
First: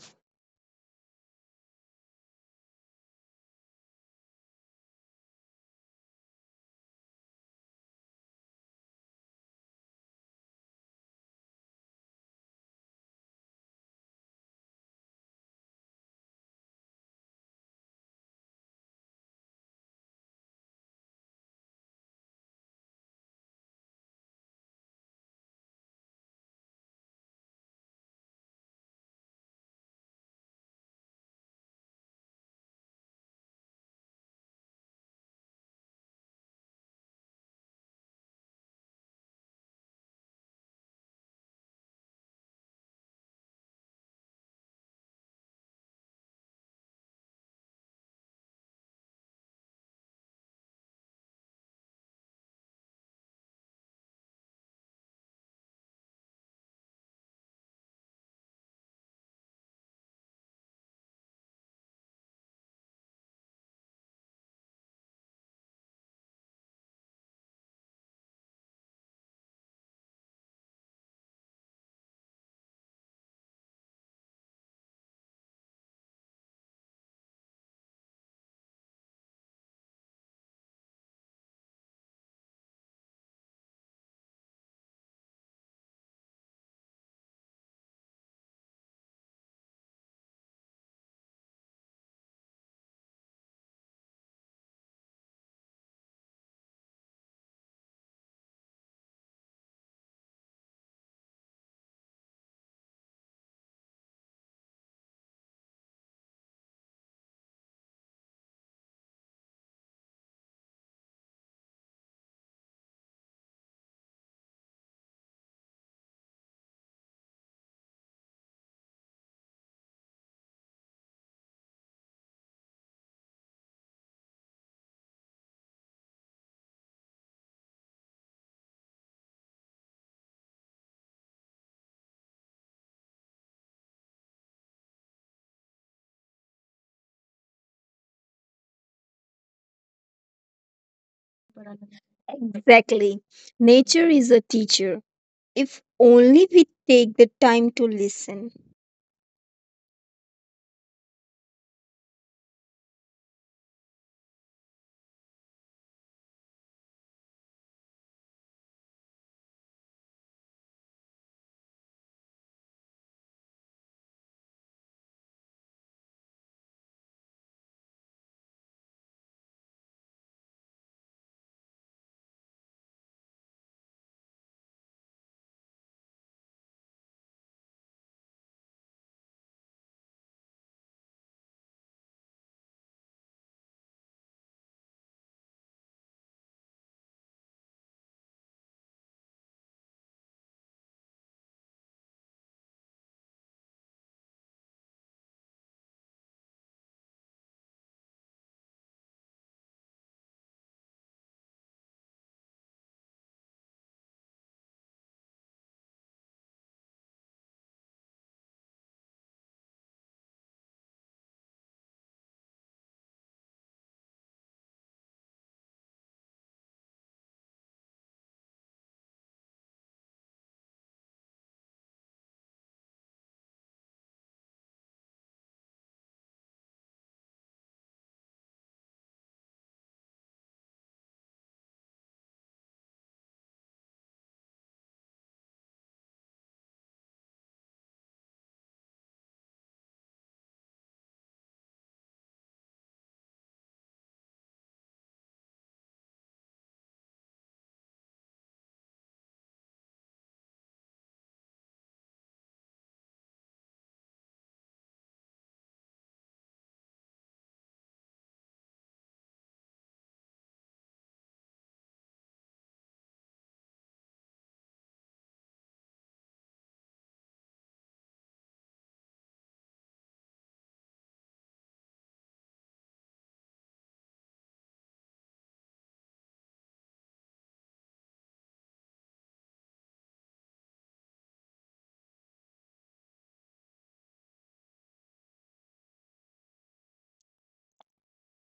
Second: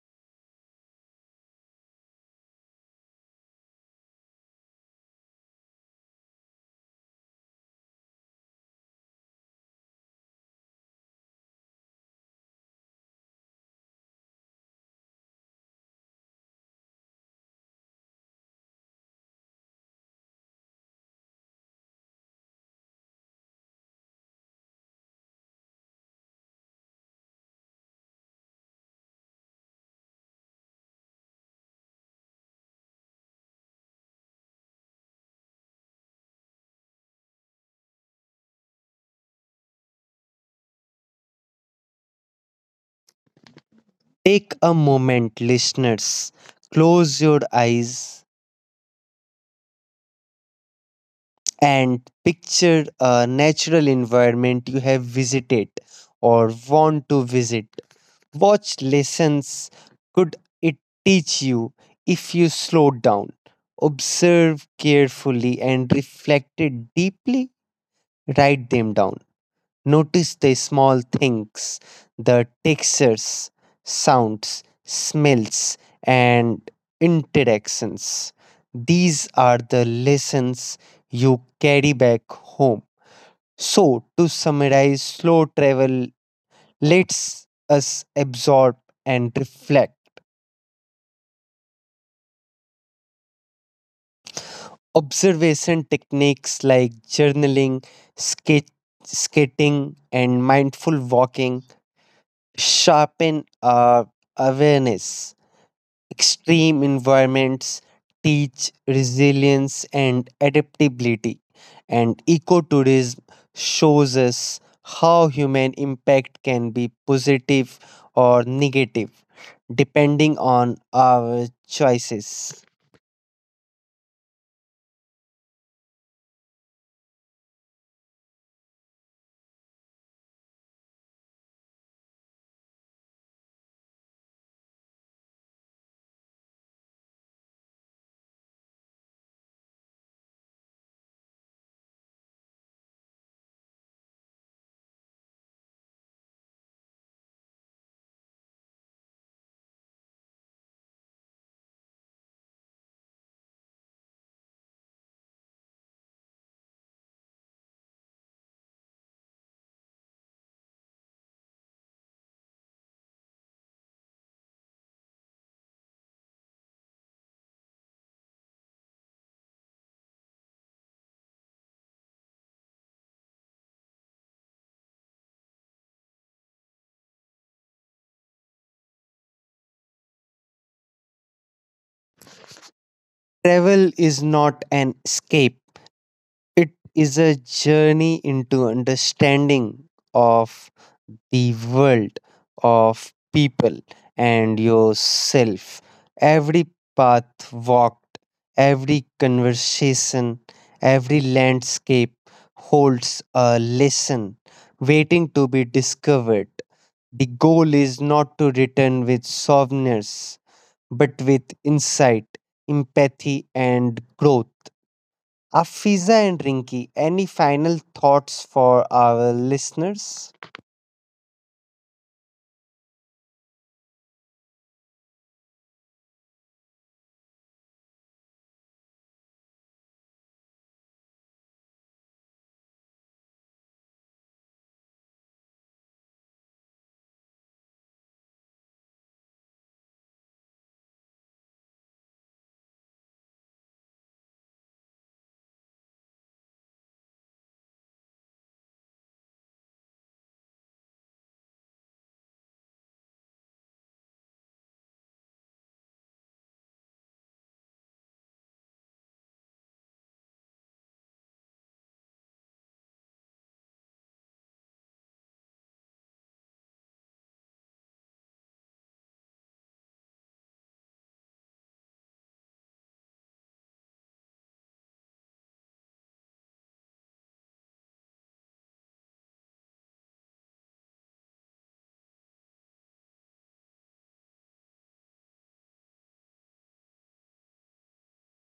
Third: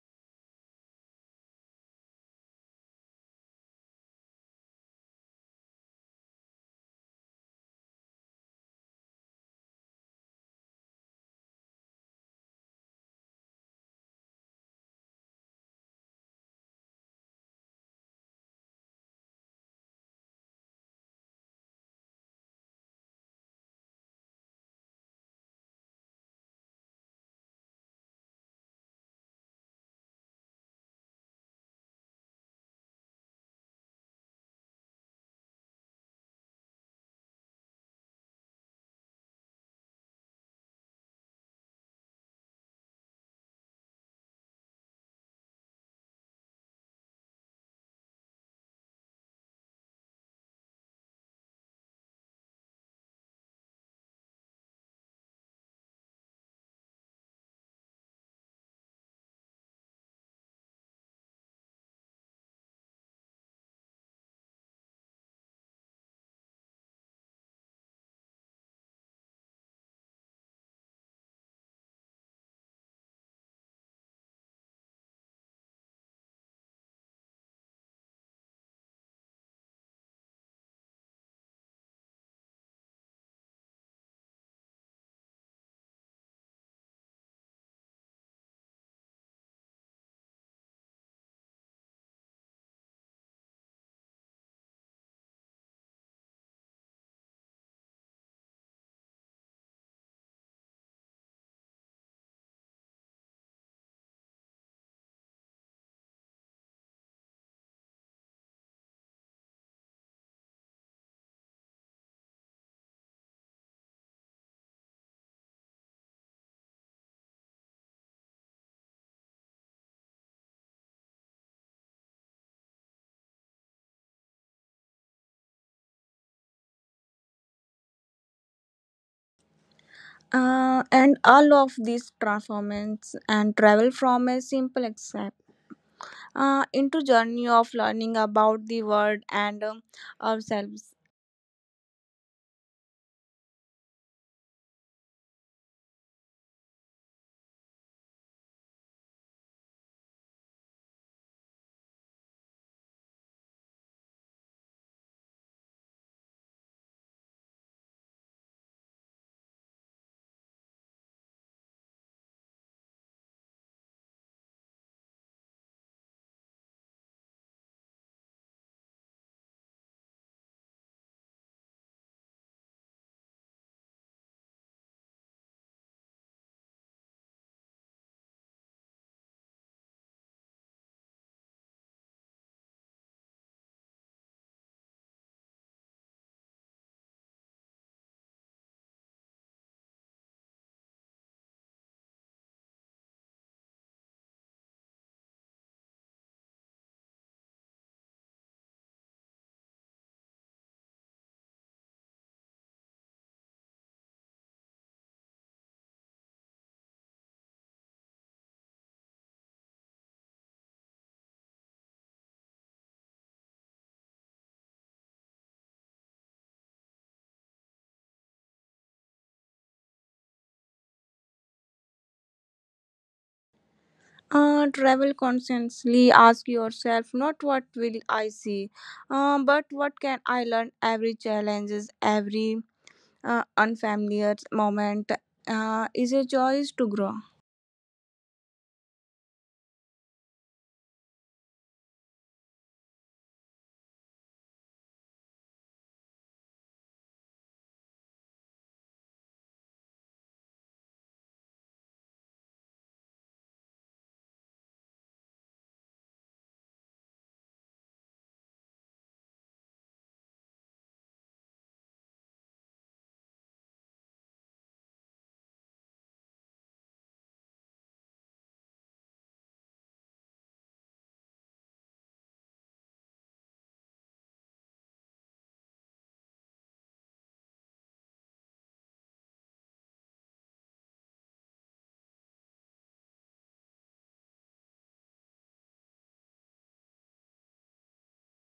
Speaker 1: Take a moment, listeners. Close your eyes and picture a natural environment you have visited or want to visit. Watch lessons could it teach you if you slow down, observe carefully, and reflected deeply? Write them down. Notice the small things, the textures, sounds, smells, and interactions. These are the lessons you carry back home. So, to summarize, slow travel lets us absorb and reflect. Observation techniques like journaling, skate, skating, and mindful walking sharpen our awareness. Extreme environments teach resilience and adaptability, and ecotourism shows us how human impact can be positive or negative depending on our choices.
Speaker 2: And all of these transformations and travel from a simple accept into journey of learning about the world and ourselves.
Speaker 3: Exactly. Nature is a teacher. If only we take the time to listen,
Speaker 1: Travel is not an escape, it is a journey into understanding of the world of people and yourself. Every path walked, every conversation, every landscape holds a lesson waiting to be discovered. The goal is not to return with souvenirs, but with insight, empathy, and growth. Afiza and Rinki, any final thoughts for our listeners?
Speaker 2: Travel consciously. Ask yourself not what will I see, but what can I learn. Every challenges, every unfamiliar moment is a choice to grow.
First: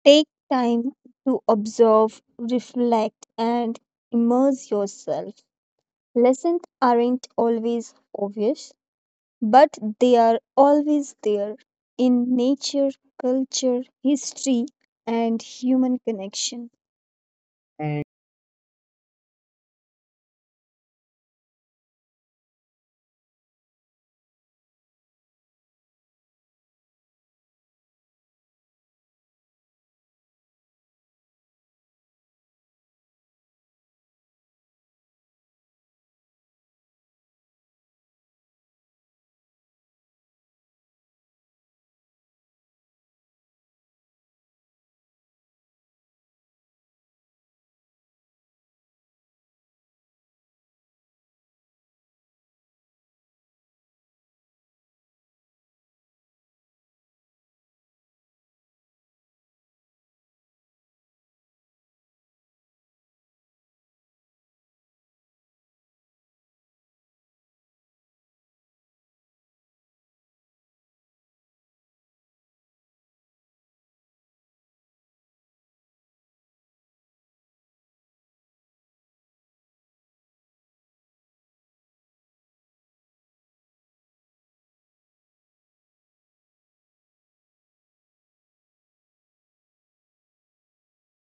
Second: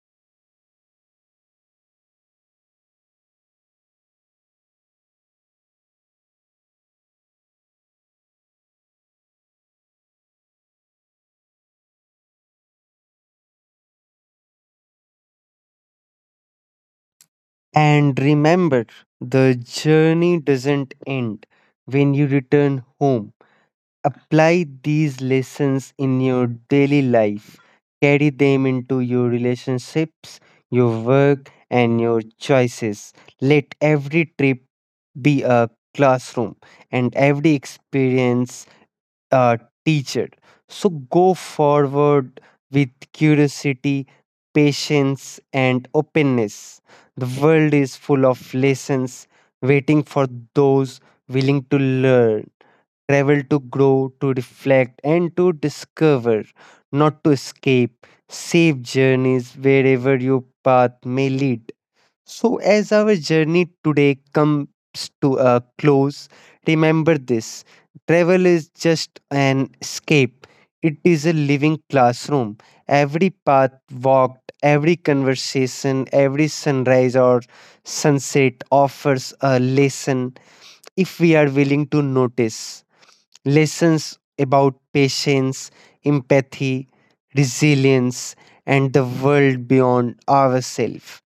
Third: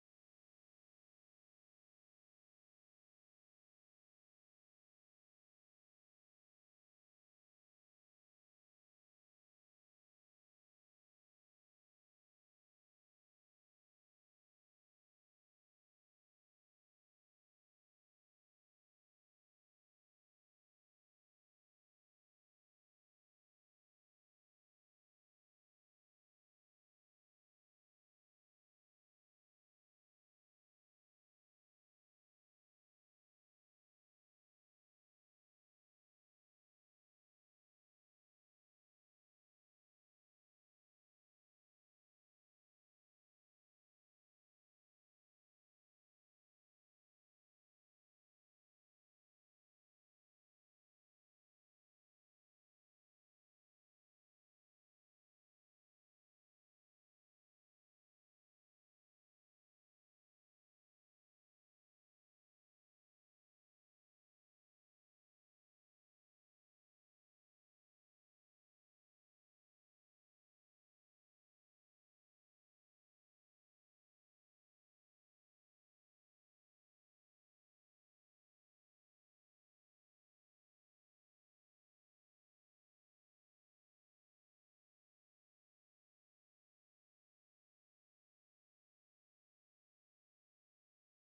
Speaker 3: take time to observe, reflect, and immerse yourself. Lessons aren't always obvious, but they are always there in nature, culture, history, and human connection.
Speaker 1: And remember, the journey doesn't end when you return home. Apply these lessons in your daily life. Carry them into your relationships, your work, and your choices. Let every trip be a classroom and every experience uh, teacher. So go forward with curiosity, patience, and openness. The world is full of lessons waiting for those willing to learn, travel to grow, to reflect, and to discover, not to escape. Safe journeys wherever your path may lead. So, as our journey today comes to a close, remember this travel is just an escape, it is a living classroom. Every path walked, every conversation, every sunrise or sunset offers a lesson if we are willing to notice lessons about patience, empathy, resilience, and the world beyond ourselves.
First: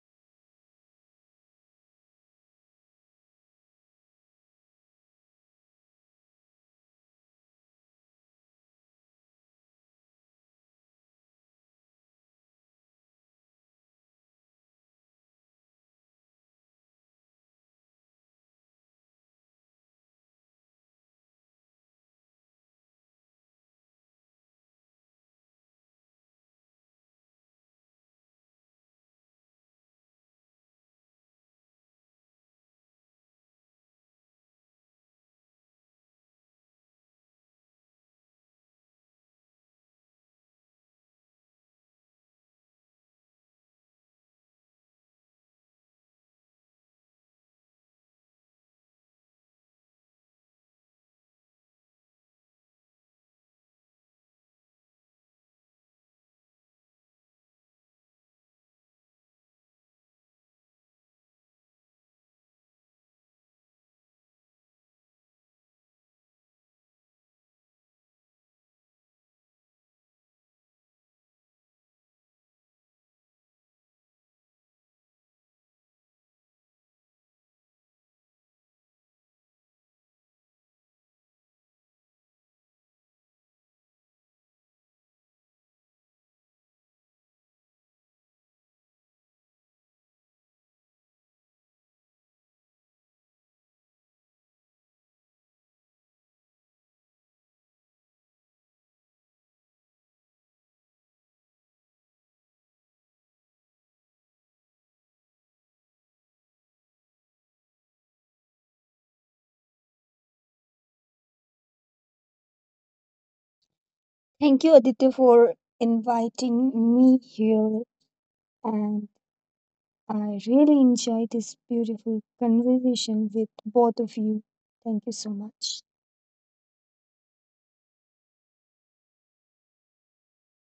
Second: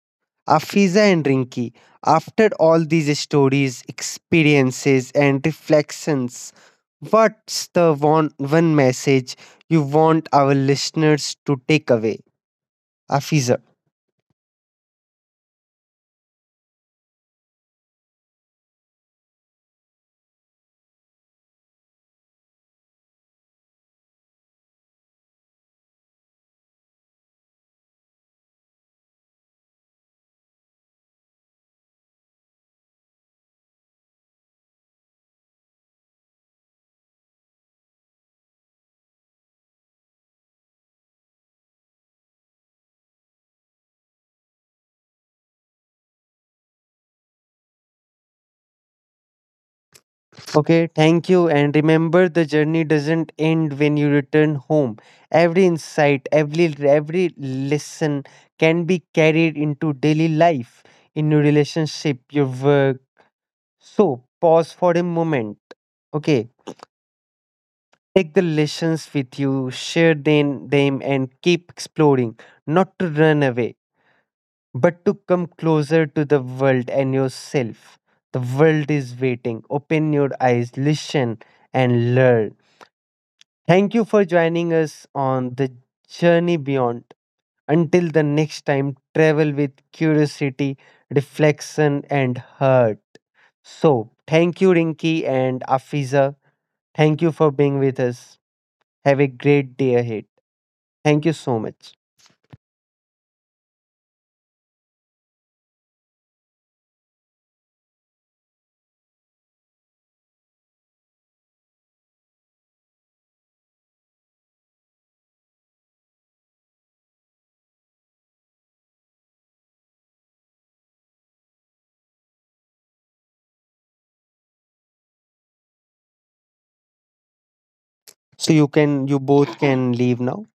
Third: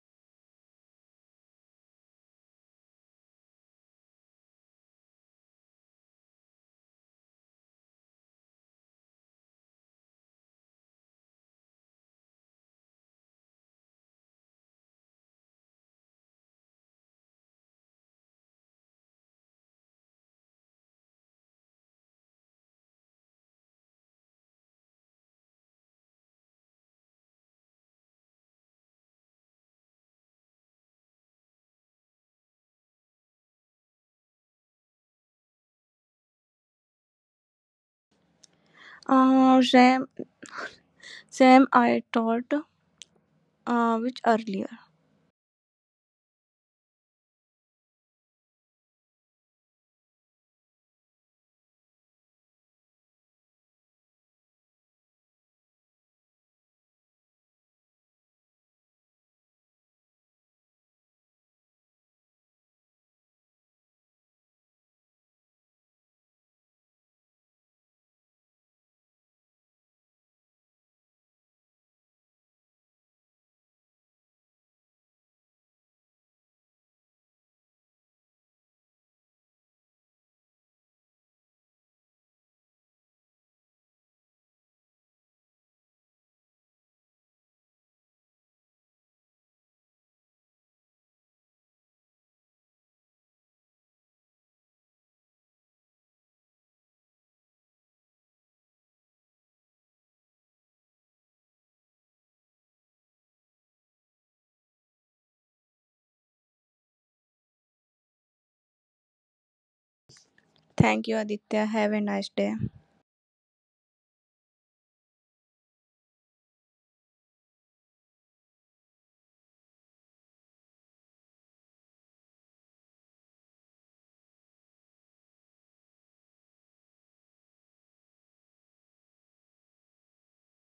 Speaker 1: Afiza and Rinki, after all these stories, experiences, and reflections, what's the one message you want our listeners to take away? Afiza.
Speaker 2: Uh, same, same I thought which earlier.
Speaker 1: Okay, thank you. And remember, the journey doesn't end when you return home. Every insight, every lesson can be carried into daily life, in your relationship, your work. So pause for a moment. Okay, take the lessons with you, share them, and keep exploring. Not to run away, but to come closer to the world and yourself. The world is waiting. Open your eyes, listen, and learn. Thank you for joining us on the Journey Beyond. Until the next time, travel with curiosity, reflection, and heart. So, thank you, Rinki and Afiza. Thank you for being with us. Have a great day ahead. Thank you so much.
Speaker 2: Thank you, Aditya. Have a nice day.
Speaker 3: Thank you, Aditya, for inviting me here, and I really enjoyed this beautiful conversation with both of you. Thank you so much.
Speaker 1: So you both can leave now.